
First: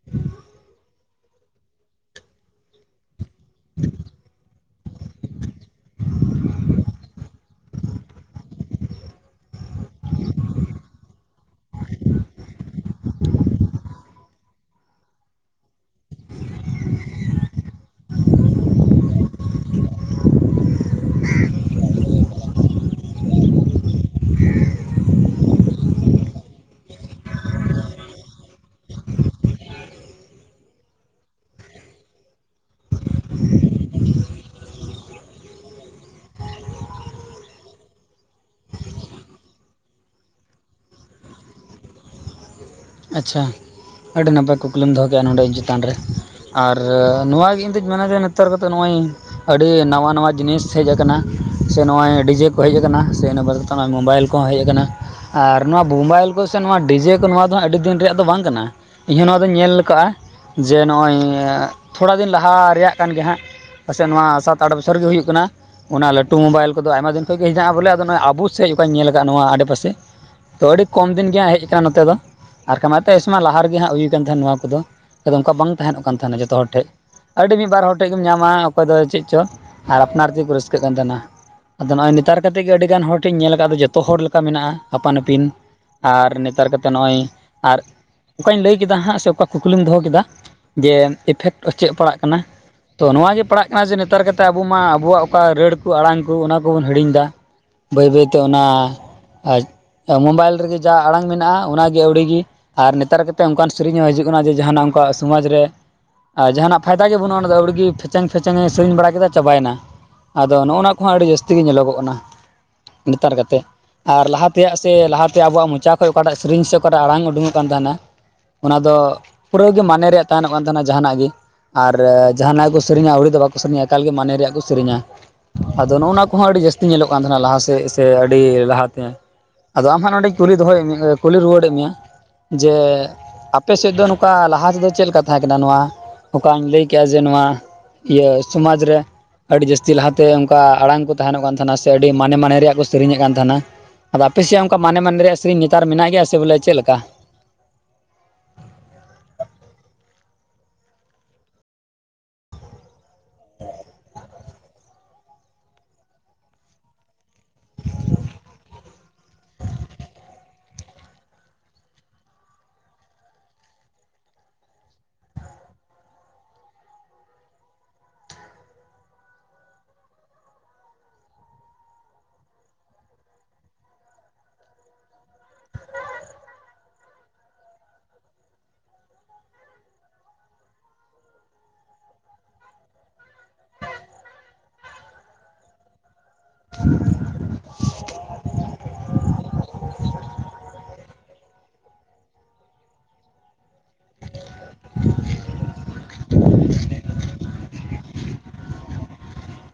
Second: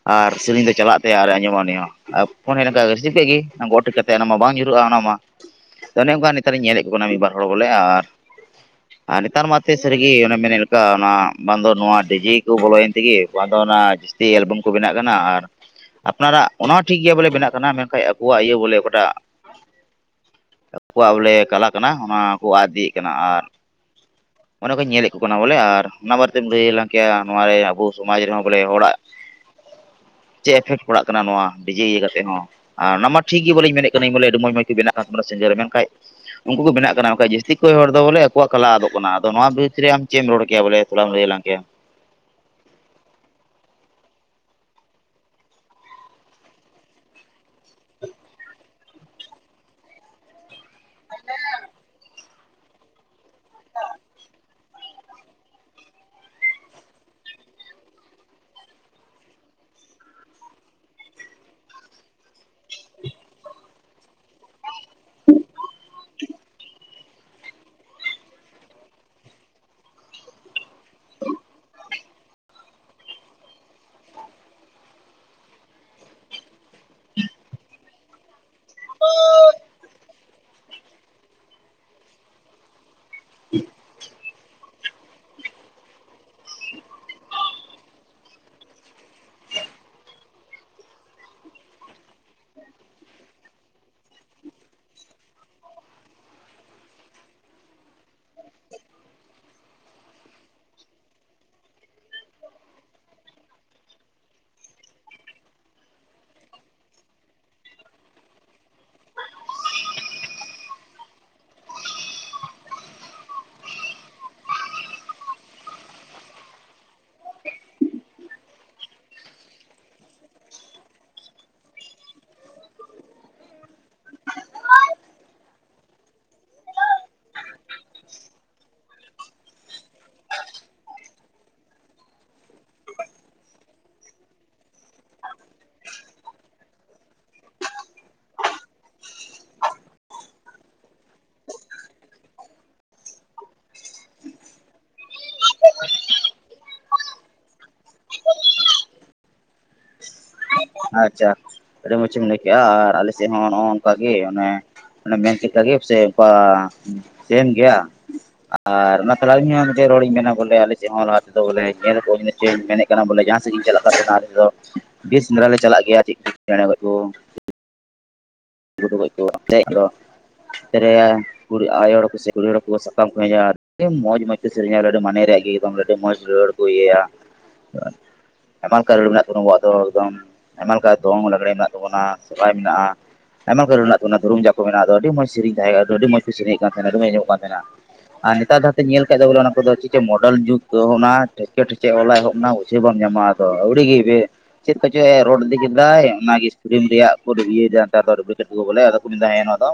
ᱟᱨ ᱥᱮᱨᱮᱧ ᱫᱚ ᱪᱟᱞᱟᱜ ᱛᱟᱭᱟ ᱟᱨ ᱮ ᱟᱸᱡᱚᱢᱟ ᱩᱱᱤ ᱦᱚᱸ ᱟᱨ ᱯᱷᱳᱱ ᱦᱮᱡ ᱞᱮᱠᱷᱟᱡ ᱜᱮ ᱨᱤᱥᱤᱵ ᱠᱮᱜ ᱜᱮ ᱜᱚᱜ ᱴᱷᱤᱠ ᱠᱟᱛᱮ ᱮᱱᱟᱝ ᱢᱟ ᱵᱟᱝ ᱧᱩᱨᱩᱜᱼᱟ ᱚᱱᱟ ᱢᱟ ᱚᱱᱮ ᱚᱱᱠᱟ ᱱᱮᱛᱟᱨᱤᱧ ᱧᱮᱞᱮᱜ ᱠᱚ ᱠᱟᱱᱟ ᱢᱤᱫ ᱵᱟᱨ ᱦᱚᱲ ᱵᱚᱞᱮ ᱟᱨ ᱱᱮᱛᱟᱨ ᱢᱟᱛᱮ ᱥᱟᱹᱨᱤᱜᱤ ᱚᱱᱮ ᱢᱮᱱᱮᱜ ᱞᱮᱠᱟ ᱚᱱᱟ ᱵᱟᱝ ᱫᱚ ᱱᱚᱣᱟ ᱰᱤᱡᱮ ᱠᱚ ᱵᱚᱞᱚᱭᱮᱱ ᱛᱤᱜᱮ ᱵᱟᱝ ᱫᱚ ᱚᱱᱟ ᱡᱟᱹᱥᱛᱤ ᱮᱞᱵᱟᱢ ᱠᱚ ᱵᱮᱱᱟᱜ ᱠᱟᱱᱟ ᱟᱨ ᱟᱯᱱᱟᱨᱟᱜ ᱚᱱᱟ ᱦᱚᱸ ᱴᱷᱤᱠ ᱜᱮᱭᱟ ᱵᱚᱞᱮ ᱵᱮᱱᱟᱜ ᱠᱟᱱᱟ ᱢᱮᱱᱠᱷᱟᱡ ᱟᱵᱚᱣᱟᱜ ᱤᱭᱟᱹ ᱵᱚᱞᱮ ᱚᱠᱟᱴᱟᱜ, ᱟᱠᱩᱣᱟᱜ ᱵᱚᱞᱮ ᱠᱟᱞᱟ ᱠᱟᱱᱟ ᱚᱱᱟ ᱠᱚ ᱟᱫ ᱤᱫᱤᱭᱮᱜ ᱠᱟᱱᱟ ᱟᱨ, ᱚᱱᱟ ᱠᱚᱧ ᱧᱮᱞᱮᱜ ᱠᱚ ᱠᱟᱱᱟ ᱵᱚᱞᱮ ᱟᱨ ᱚᱱᱟ ᱵᱟᱨᱮᱛᱮᱢ ᱞᱟᱹᱭ ᱟᱞᱟᱝ ᱠᱮᱭᱟ ᱱᱚᱣᱟ ᱨᱮ ᱟᱵᱚ ᱥᱚᱢᱟᱡᱽ ᱨᱮᱦᱚᱸ ᱵᱚᱞᱮ ᱦᱚᱲᱟᱜ ᱪᱮᱜ ᱮᱯᱷᱮᱴ ᱯᱟᱲᱟᱜ ᱠᱟᱱᱟ ᱱᱚᱣᱟ ᱰᱤᱡᱮ ᱤᱭᱟᱹ ᱠᱟᱛᱮ ᱦᱚᱸ? ᱟᱨ ᱚᱱᱟ ᱢᱟ ᱴᱷᱤᱠ ᱜᱮ ᱵᱚᱞᱮᱧ ᱢᱮᱱᱮᱜ ᱠᱟᱹᱱᱟᱹᱧ ᱵᱚᱞᱮ ᱟᱹᱰᱤ ᱢᱚᱡᱽ ᱢᱚᱡᱽ ᱠᱚ ᱵᱮᱱᱟᱜ ᱠᱟᱱ ᱛᱟᱵᱚᱱᱟ ᱥᱤᱧᱡᱟᱨ ᱢᱮᱱᱠᱷᱟᱡ, ᱩᱱᱠᱩ ᱠᱚ ᱵᱮᱱᱟᱜ ᱠᱟᱱᱟ ᱵᱟᱝ ᱠᱷᱟᱡ ᱡᱟᱹᱥᱛᱤ ᱠᱚᱭ ᱦᱚᱲ ᱫᱚ ᱵᱚᱞᱮ ᱟᱠᱚᱣᱟᱜ ᱠᱟᱞᱟ ᱟᱫᱚᱜ ᱠᱟᱱᱟ᱾ ᱛᱚ ᱱᱚᱣᱟ ᱵᱤᱨᱩᱫ ᱨᱮ ᱟᱢ ᱪᱮᱜ ᱮᱢ ᱨᱚᱲ ᱠᱮᱭᱟ ᱵᱚᱞᱮ ᱛᱷᱚᱲᱟᱢ ᱞᱟᱹᱭ ᱟᱞᱟᱝ ᱠᱮᱭᱟ᱾ ᱟᱪᱪᱷᱟ ᱟᱹᱰᱤ ᱱᱟᱯᱟᱭ ᱠᱩᱠᱞᱤᱢ ᱫᱚᱦᱚ ᱠᱮᱜᱼᱟ ᱱᱚᱸᱰᱮ ᱤᱧ ᱪᱮᱛᱟᱱ ᱨᱮ᱾ ᱟᱨ ᱱᱚᱣᱟ ᱜᱮ ᱤᱧ ᱫᱩᱧ ᱢᱮᱱᱟ ᱡᱮ ᱱᱮᱛᱟᱨ ᱠᱟᱛᱮᱜ ᱱᱚᱜᱼᱚᱭ ᱟᱹᱰᱤ ᱱᱟᱣᱟ ᱱᱟᱣᱟ ᱡᱤᱱᱤᱥ, ᱦᱮᱡ ᱟᱠᱟᱱᱟ ᱥᱮ ᱱᱚᱜ ᱚᱭ ᱰᱤᱡᱮ ᱠᱚ ᱦᱮᱡ ᱟᱠᱟᱱᱟ ᱥᱮ ᱱᱤᱭᱟᱹ ᱵᱟᱫ ᱠᱟᱛᱮ ᱱᱚᱣᱟ ᱢᱳᱵᱟᱭᱤᱞ ᱠᱚᱦᱚᱸ ᱦᱮᱡ ᱟᱠᱟᱱᱟ ᱟᱨ ᱱᱚᱣᱟ ᱢᱳᱵᱟᱭᱤᱞ ᱠᱚ ᱥᱮ ᱱᱚᱣᱟ ᱰᱤᱡᱮ ᱠᱚ ᱱᱚᱣᱟ ᱟᱹᱰᱤ ᱫᱤᱱ ᱨᱮᱭᱟᱜ ᱫᱚ ᱵᱟᱝ ᱠᱟᱱᱟ ᱤᱧ ᱦᱚᱸ ᱱᱚᱣᱟ ᱫᱚᱧ ᱧᱮᱞ ᱟᱠᱟᱜᱼᱟ, ᱡᱮ ᱱᱚᱜᱼᱚᱭ ᱛᱷᱚᱲᱟ ᱫᱤᱱ ᱞᱟᱦᱟ ᱨᱮᱭᱟᱜ ᱠᱟᱱ ᱜᱮ ᱦᱟᱸᱜ, ᱯᱟᱥᱮᱜ ᱱᱚᱣᱟ ᱥᱟᱛ ᱟᱴ ᱵᱚᱪᱷᱚᱨ ᱜᱮ ᱦᱩᱭᱩᱜ ᱠᱟᱱᱟ᱾ ᱚᱱᱟ ᱞᱟᱹᱴᱩ ᱢᱳᱵᱟᱭᱤᱞ ᱠᱚᱫᱚ ᱟᱭᱢᱟ ᱫᱤᱱ ᱠᱷᱚᱡ ᱜᱮ ᱦᱮᱱᱟᱜᱼᱟ ᱵᱚᱞᱮ ᱟᱫᱚ ᱱᱚᱜ ᱚᱭ ᱟᱵᱚ ᱥᱮᱜ ᱚᱠᱟᱧ ᱧᱮᱞ ᱟᱠᱟᱜᱼᱟ ᱱᱚᱣᱟ ᱟᱰᱮᱯᱟᱥᱮ ᱛᱚ ᱟᱹᱰᱤ ᱠᱚᱢ ᱫᱤᱱ ᱜᱮᱸ ᱦᱮᱡ ᱟᱠᱟᱱᱟ ᱱᱚᱛᱮ ᱫᱚ, ᱟᱨᱠᱷᱟ ᱢᱟᱛᱚ ᱤᱥᱢᱟ ᱞᱟᱦᱟ ᱨᱮᱜᱮ ᱦᱟᱸᱜ ᱦᱩᱭ ᱠᱟᱱ ᱛᱟᱦᱮᱱ ᱱᱚᱣᱟ ᱠᱚᱫᱚ ᱟᱫ ᱚᱱᱠᱟ ᱵᱟᱝ ᱛᱟᱦᱮᱱᱚᱜ ᱠᱟᱱ ᱛᱟᱦᱮᱱᱟ ᱡᱚᱛᱚ ᱦᱚᱲ ᱴᱷᱮᱡ᱾ ᱟᱹᱰᱤ ᱢᱤᱜ ᱵᱟᱨ ᱦᱚᱲ ᱴᱷᱮᱡ ᱜᱮᱢ ᱧᱟᱢᱟ᱾ ᱚᱠᱚᱭ ᱫᱚ ᱪᱮᱜ ᱪᱚ ᱟᱨ ᱟᱯᱱᱟᱨ ᱛᱮᱠᱚ ᱨᱟᱹᱥᱠᱟᱹᱜ ᱠᱟᱱ ᱛᱟᱦᱮᱱᱟ ᱟᱫᱚ ᱱᱚᱜ ᱚᱭ ᱱᱮᱛᱟᱨ ᱠᱟᱛᱮ ᱜᱮ ᱟᱹᱰᱤ ᱜᱟᱱ ᱦᱚᱲ ᱴᱷᱮᱜ ᱤᱧ ᱧᱮᱞ ᱟᱠᱟᱜ ᱟᱫᱚ ᱡᱚᱛᱚ ᱦᱚᱲ ᱞᱮᱠᱟ ᱢᱮᱱᱟᱜ ᱟ ᱟᱯᱟᱱ ᱟᱹᱯᱤᱱ ᱟᱨ ᱱᱮᱛᱟᱨ ᱠᱟᱛᱮ ᱱᱚᱜᱼᱚᱭ ᱟᱨ ᱚᱠᱟᱧ ᱞᱟᱹᱭ ᱠᱮᱫᱟ ᱦᱟᱸᱜ ᱥᱮ ᱚᱠᱟ ᱠᱩᱠᱞᱤᱢ ᱫᱚᱦᱚ ᱠᱮᱫᱟ, ᱡᱮ ᱤᱯᱷᱮᱠᱴ ᱚ ᱪᱮᱫ ᱯᱟᱲᱟᱜ ᱠᱟᱱᱟ᱾ ᱛᱚ ᱱᱚᱣᱟᱜ ᱜᱮ ᱯᱟᱲᱟᱜ ᱠᱟᱱᱟ ᱡᱮ ᱱᱮᱛᱟᱨ ᱠᱟᱛᱮᱫ ᱟᱵᱚ ᱢᱟ ᱟᱵᱚᱣᱟᱜ ᱚᱠᱟ ᱨᱟᱹᱲ ᱠᱚ ᱟᱲᱟᱝ ᱠᱚ ᱚᱱᱟ ᱠᱚᱵᱚᱱ ᱦᱤᱲᱤᱧ ᱫᱟ, ᱵᱟᱹᱭ ᱵᱟᱹᱭ ᱛᱮ ᱚᱱᱟ ᱢᱳᱵᱟᱭᱤᱞ ᱨᱮᱜᱮ ᱡᱟ ᱟᱲᱟᱝ ᱢᱮᱱᱟᱜᱼᱟ ᱚᱱᱟ ᱟᱹᱣᱲᱤ ᱜᱮ ᱟᱨ ᱱᱮᱛᱟᱨ ᱠᱟ ᱠᱟᱛᱮ ᱚᱱᱠᱟᱱ ᱥᱮᱨᱮᱧ ᱦᱚᱸ ᱦᱤᱡᱩᱜ ᱠᱟᱱᱟ ᱡᱮ ᱡᱟᱦᱟᱱᱟᱜ ᱚᱱᱠᱟᱣᱟᱜ ᱥᱚᱢᱟᱡᱽ ᱨᱮ ᱟᱨ ᱡᱟᱦᱟᱱᱟᱜ ᱯᱷᱟᱭᱫᱟ ᱜᱮ ᱵᱟᱹᱱᱩᱜ ᱚᱱᱟ ᱟᱹᱣᱨᱤ ᱜᱮ ᱯᱷᱮᱪᱮᱝ ᱯᱷᱮᱪᱮᱝ ᱮ ᱥᱮᱨᱮᱧ ᱵᱟᱲᱟ ᱠᱮᱫᱟ ᱪᱟᱵᱟᱭᱮᱱᱟ᱾ ᱟᱫᱚ ᱱᱚᱜᱼᱱᱟ ᱠᱚᱦᱚᱸ ᱟᱹᱰᱤ ᱡᱟᱹᱥᱛᱤ ᱜᱮ ᱧᱮᱞᱚᱜᱚᱜ ᱠᱟᱱᱟ᱾ ᱱᱮᱛᱟᱨ ᱠᱟᱛᱮᱜ ᱟᱨ ᱞᱟᱦᱟ ᱛᱮᱭᱟᱜ ᱥᱮ ᱞᱟᱦᱟ ᱛᱮ ᱟᱵᱚᱣᱟᱜ ᱢᱚᱪᱟ ᱠᱷᱚᱱ ᱚᱠᱟᱴᱟᱜ ᱥᱮᱨᱮᱧ ᱥᱮ ᱚᱠᱟᱴᱟᱜ ᱟᱲᱟᱝ ᱩᱰᱩᱝᱚᱜ ᱠᱟᱱ ᱛᱟᱦᱮᱱᱟ ᱚᱱᱟ ᱫᱚ ᱯᱩᱨᱟᱹ ᱜᱮ ᱢᱟᱱᱮ ᱨᱮᱭᱟᱜ ᱛᱟᱦᱮᱱᱚᱜ ᱠᱟᱱ ᱛᱟᱦᱮᱱᱟ ᱡᱟᱦᱟᱱᱟᱜ ᱜᱮ᱾ ᱟᱨ ᱡᱟᱦᱟᱱᱟᱜ ᱜᱮ ᱠᱚ ᱥᱮᱤᱨᱨᱮᱧᱟ ᱟᱹᱣᱲᱤ ᱫᱚ ᱵᱟᱠᱚ ᱥᱮᱨᱮᱧᱟ ᱮᱠᱟᱞ ᱜᱮ ᱢᱟᱱᱮ ᱨᱮᱭᱟᱜ ᱠᱚ ᱥᱮᱨᱮᱧᱟ᱾ ᱟᱫᱚ ᱱᱚᱜᱼᱱᱟ ᱠᱚᱦᱚᱸ ᱟᱹᱰᱤ ᱡᱟᱹᱥᱛᱤ ᱧᱮᱞᱚᱜ ᱠᱟᱱ ᱛᱟᱦᱮᱱᱟ ᱞᱟᱦᱟ ᱥᱮᱫ ᱥᱮ ᱟᱹᱰᱤ ᱞᱟᱦᱟᱛᱮ, ᱟᱫᱚ ᱟᱢ ᱦᱟᱸᱜ ᱱᱚᱰᱮᱧ ᱠᱩᱞᱤ ᱫᱚᱦᱚᱭᱮᱫ ᱢᱮ ᱠᱩᱞᱤ ᱨᱩᱣᱟᱹᱲᱮᱫ ᱢᱮᱭᱟ ᱡᱮ ᱟᱯᱮ ᱥᱮᱫ ᱫᱚ ᱱᱚᱝᱠᱟ ᱞᱟᱦᱟ ᱛᱮᱫᱚ ᱪᱮᱫ ᱞᱮᱠᱟ ᱛᱟᱦᱮᱸ ᱠᱟᱱᱟ ᱱᱚᱣᱟ ᱱᱚᱝᱠᱟᱧ ᱞᱟᱹᱭ ᱠᱮᱫᱼᱟ ᱡᱮ ᱱᱚᱣᱟ ᱤᱭᱟᱹ ᱥᱚᱢᱟᱡᱽ ᱨᱮ ᱟᱹᱰᱤ ᱡᱟᱹᱥᱛᱤ ᱞᱟᱦᱟᱛᱮ ᱚᱱᱠᱟ ᱟᱲᱟᱝ ᱠᱚ ᱛᱟᱦᱮᱱᱚᱜ ᱠᱟᱱ ᱛᱟᱦᱮᱱᱟ ᱥᱮ ᱟᱹᱰᱤ ᱢᱟᱱᱮ ᱢᱟᱱᱮ ᱨᱮᱭᱟᱜ ᱠᱚ ᱥᱮᱨᱮᱧᱮᱫ ᱠᱟᱱ ᱛᱟᱦᱮᱱᱟ, ᱟᱫᱚ ᱟᱯᱮᱮᱥᱭᱟᱜ ᱚᱱᱠᱟ ᱢᱟᱱᱮ ᱢᱟᱱᱮ ᱨᱮᱭᱟᱜ ᱥᱮᱨᱮᱧ ᱱᱮᱛᱟᱨ ᱢᱮᱱᱟᱜ ᱜᱮᱭᱟ ᱥᱮ ᱵᱚᱞᱮ ᱪᱮᱫ ᱞᱮᱠᱟ? ᱟᱪᱪᱷᱟ ᱟᱹᱰᱤ ᱢᱚᱸᱡ ᱮᱢ ᱞᱟᱹᱭ ᱠᱮᱫᱮᱜᱼᱟ ᱟᱨ ᱟᱞᱮ ᱥᱮᱫ ᱦᱚᱸ ᱱᱚᱜᱼᱚ ᱱᱚᱝᱠᱟ ᱜᱮ ᱚᱱᱮ [unintelligible] ᱜᱮ ᱥᱮ ᱚᱠᱟ ᱥᱮᱢ ᱜᱮᱭᱟ ᱟᱨ ᱚᱱᱟ ᱛᱟᱦᱚᱞᱮ ᱟᱹᱞᱤᱧ ᱦᱚᱸ ᱢᱤᱫᱴᱮᱡ ᱨᱚᱲᱤᱧ ᱢᱮᱱᱟ ᱵᱚᱞᱮ ᱟᱞᱮ ᱥᱮᱫ ᱦᱚᱸ ᱞᱟᱦᱟ ᱟᱫᱚ ᱵᱚᱞᱮ ᱧᱮᱞ ᱠᱚᱣᱟᱧ ᱪᱧ ᱢᱮᱱᱮᱫ ᱠᱟᱱᱟ ᱵᱚᱞᱮ ᱡᱟᱦᱟᱸ ᱥᱮᱫ ᱤᱧ ᱪᱟᱞᱟᱜ ᱠᱟᱱ ᱮᱱᱟ ᱛᱮᱫᱚ ᱥᱮᱸᱫᱽᱨᱟ ᱞᱮ ᱪᱟᱞᱟᱜ ᱜᱮᱭᱟ ᱪᱮᱫ ᱪᱮᱬᱮ ᱠᱚ, ᱜᱩᱰᱩᱚᱡ ᱠᱚ ᱠᱚ ᱛᱮᱨᱮᱭᱟ ᱟᱭᱳ ᱦᱚᱲ ᱠᱚ ᱥᱮ ᱠᱩᱲᱤ ᱦᱚᱲ ᱠᱚ ᱥᱟᱠᱟᱢ ᱠᱚ ᱦᱮᱡᱼᱟ᱾ ᱟᱹᱰᱤ ᱢᱚᱸᱡᱽ ᱢᱚᱸᱡᱽᱛᱮ ᱥᱮᱨᱮᱧᱟ ᱟᱹᱰᱤ ᱢᱚᱱᱮᱨᱮ ᱟᱜᱤ ᱠᱟᱛᱟᱢ ᱞᱮ ᱟᱹᱰᱤ ᱢᱚᱡᱽ ᱨᱟᱹᱲ ᱠᱚ ᱤᱭᱟᱹᱭᱟ᱾ ᱟᱭᱢᱟ ᱞᱮᱠᱟ ᱨᱟᱹᱲᱩ ᱢᱮᱱᱟᱜ ᱛᱟᱵᱚᱱᱟ ᱟᱵᱚᱣᱟᱜ ᱫᱚ ᱮᱠᱫᱚᱢ ᱟᱭᱢᱟ ᱞᱮᱠᱟ ᱫᱚᱝ ᱞᱟᱜᱽᱲᱮ ᱢᱮᱱᱟᱜ ᱛᱟᱵᱚᱱᱟ ᱥᱚᱦᱚᱨᱟᱭ ᱢᱮᱱᱟᱜᱼᱟ᱾ ᱟᱭᱢᱟ ᱠᱟᱨ ᱨᱮᱱᱟᱜ ᱫᱷᱩᱢ ᱡᱟ ᱠᱚ ᱢᱮᱱᱟᱜᱼᱟ ᱫᱚ ᱟᱹᱰᱤ ᱢᱚᱡᱽ ᱥᱮᱨᱮᱧ ᱛᱟᱦᱮᱸᱜ ᱟᱹᱰᱤ ᱢᱚᱡᱽ ᱥᱮᱨᱮᱧ ᱠᱟᱱ ᱛᱟᱦᱮᱱᱟ ᱟᱹᱰᱤ ᱢᱚᱸᱪ ᱟᱸᱢᱚᱢᱚᱜ ᱠᱟᱱ ᱛᱟᱦᱮᱱᱟ ᱟᱨ ᱱᱮᱛᱟᱨ ᱡᱟᱦᱟᱸᱧ ᱧᱮᱞ ᱠᱮᱫ ᱵᱚᱞᱮ ᱚᱱᱟ ᱠᱚᱫᱚ ᱪᱮᱫ ᱢᱚᱰᱟᱱ ᱡᱩᱜᱽ ᱠᱚ ᱚᱱᱟ ᱴᱷᱮᱠᱮ ᱴᱷᱮᱠᱮ ᱚᱞ ᱮᱦᱚᱵᱱᱟ ᱩᱡᱷᱟᱹ ᱵᱟᱢ ᱧᱟᱢᱟ᱾ ᱛᱚ ᱟᱹᱣᱲᱤᱜ ᱜᱮ ᱪᱮᱫ ᱠᱚᱪᱚᱭ ᱮ ᱨᱚᱰ ᱤᱫᱤ ᱠᱮᱫᱟᱭ ᱚᱱᱟᱜᱮ ᱥᱨᱤᱤᱢ ᱨᱮᱭᱟᱜ ᱠᱚ ᱤᱭᱟᱹᱭᱮᱫᱟ᱾ ᱨᱩᱜᱩ ᱪᱩᱜᱩ ᱵᱚᱞᱮ ᱟᱫᱚ ᱠᱚ ᱢᱮᱱᱫᱟ ᱱᱚᱣᱟ ᱫᱚ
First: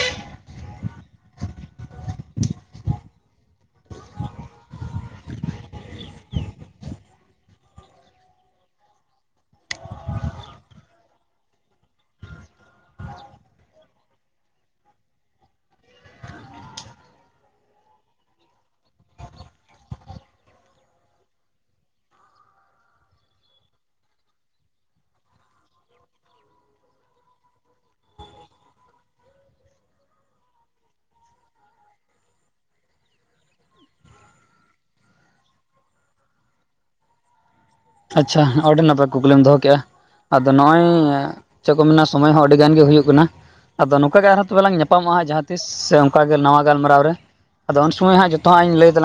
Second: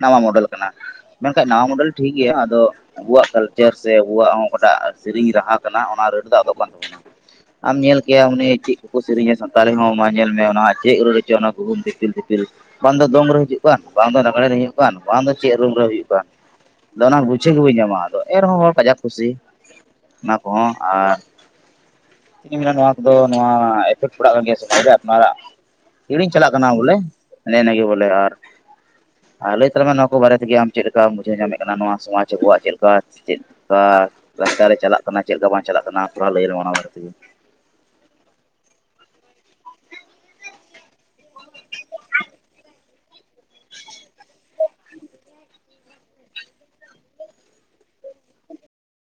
ᱱᱟᱣᱟ ᱢᱚᱰᱮᱞ ᱠᱟᱱᱟ᱾ ᱢᱮᱱᱠᱷᱟᱡ ᱱᱟᱣᱟ ᱢᱚᱰᱮᱞ ᱴᱷᱤᱠ ᱜᱮᱭᱟ ᱟᱫᱚ ᱟᱵᱚᱣᱟᱜ ᱠᱟᱞᱪᱟᱨ ᱥᱮ ᱟᱵᱚᱣᱟᱜ ᱦᱚᱸ ᱚᱠᱟᱴᱟᱜ ᱥᱮᱨᱮᱧ ᱨᱟᱦᱟ ᱠᱟᱱᱟ ᱚᱱᱟ ᱨᱟᱹᱴ ᱫᱚ ᱟᱫᱚᱜ ᱠᱟᱱ ᱛᱟᱵᱚᱱᱟ ᱟᱢ ᱧᱮᱞ ᱠᱮᱭᱟ ᱩᱱᱤ ᱪᱮᱫ ᱠᱚᱠᱚ ᱥᱮᱨᱮᱧᱟ ᱥᱟᱱᱛᱟᱲᱤ ᱦᱚᱸ ᱢᱟ ᱧᱮᱞ ᱢᱮ ᱚᱱᱟ ᱪᱮᱫ ᱨᱟᱹᱲ ᱦᱚᱪᱚ ᱚᱱᱟ ᱜᱩᱦᱩᱢ ᱫᱤᱯᱤᱞ ᱫᱤᱯᱤᱞ ᱵᱟᱝ ᱫᱚ ᱫᱚᱝ ᱨᱩ ᱦᱤᱡᱩᱜ ᱠᱟᱱ ᱵᱟᱝ ᱫᱚ ᱞᱟᱜᱽᱲᱮ ᱨᱩ ᱦᱤᱡᱩᱜ ᱠᱟᱱ ᱵᱟᱝ ᱫᱚ ᱪᱮᱫ ᱨᱩᱢ ᱨᱮ ᱦᱩᱭᱩᱜ ᱠᱟᱱ ᱟᱫᱚ ᱚᱱᱟ ᱜᱩᱪᱷᱟᱹ ᱜᱮ ᱵᱟᱹᱧ ᱧᱟᱢᱟ ᱟᱫᱚ ᱮᱱᱨᱮᱦᱚᱸ ᱦᱚᱲ ᱠᱟᱡᱟᱠ ᱠᱩᱥᱤ ᱚᱱᱟ ᱠᱚᱦᱚᱸ ᱟᱨ ᱤᱧ ᱢᱮᱱᱟ ᱱᱚᱣᱟ ᱠᱚᱫᱚ ᱱᱚᱣᱟ ᱮᱯᱷᱮᱠᱴ ᱯᱟᱲᱟᱜ ᱠᱟᱱ ᱜᱮᱭᱟ ᱥᱮ ᱥᱚᱢᱟᱡᱽ ᱨᱮ ᱟᱯᱱᱟᱨᱟᱜ ᱦᱤᱲᱤᱧ ᱪᱟᱞᱟᱜ ᱠᱟᱱᱟ ᱵᱚᱞᱮ ᱚᱱᱮ ᱤᱱᱟᱹ ᱜᱮ ᱵᱚᱞᱮ ᱟᱨ ᱟᱨ ᱞᱟᱹᱭ ᱛᱟᱞᱟᱝ ᱢᱮ ᱱᱚᱣᱟ ᱠᱚ ᱵᱟᱨᱮ ᱛᱮᱜᱮ ᱟᱢ ᱪᱮᱫ ᱞᱮᱠᱟᱢ ᱵᱩᱡᱷᱟᱹᱣ ᱧᱟᱢᱮᱫ ᱠᱟᱱᱟ ᱱᱚᱣᱟ ᱥᱚᱢᱟᱡᱽ ᱟᱵᱚᱣᱟᱜ ᱪᱮᱫ ᱞᱮᱠᱟ ᱥᱮ ᱪᱮᱫ ᱚᱠᱟ ᱨᱟᱥᱛᱟ ᱨᱮ ᱪᱟᱞᱟᱜ ᱠᱟᱱᱟ ᱪᱮᱫᱮᱠᱟ ᱵᱟᱝ ᱪᱟᱞᱟᱜ ᱠᱟᱱᱟ ᱛᱷᱚᱲᱟ ᱞᱟᱹᱭᱟ ᱞᱮᱢᱮ ᱚᱱᱟ ᱵᱟᱨᱮ ᱛᱮᱜᱮ ᱟᱪᱪᱷᱟ ᱟᱹᱰᱤ ᱱᱟᱯᱟᱭ ᱠᱩᱠᱞᱤᱢ ᱫᱚᱦᱚ ᱠᱮᱫᱼᱟ ᱟᱫᱚ ᱱᱚᱜᱼᱚᱭ ᱪᱮᱫ ᱠᱚ ᱢᱮᱱᱟ ᱥᱚᱢᱚᱭ ᱦᱚᱸ ᱟᱹᱰᱤ ᱜᱟᱱ ᱜᱮ ᱦᱩᱭᱩᱜ ᱠᱟᱱᱟ ᱟᱫᱚ ᱱᱚᱝᱠᱟ ᱜᱮ ᱟᱨᱦᱚᱸ ᱛᱚᱵᱮ ᱞᱟᱝ ᱧᱟᱯᱟᱢᱚᱜᱼᱟ ᱡᱟᱦᱟᱸ ᱛᱤᱥ ᱥᱮ ᱚᱱᱠᱟ ᱜᱮ ᱱᱟᱣᱟ ᱜᱟᱞᱢᱟᱨᱟᱣ ᱨᱮ ᱟᱫᱚ ᱩᱱ ᱥᱚᱢᱚᱭ ᱦᱟᱸᱜ ᱡᱚᱛᱚᱣᱟᱜ ᱤᱧ ᱞᱟᱹᱭ ᱛᱟᱞᱟᱝᱟ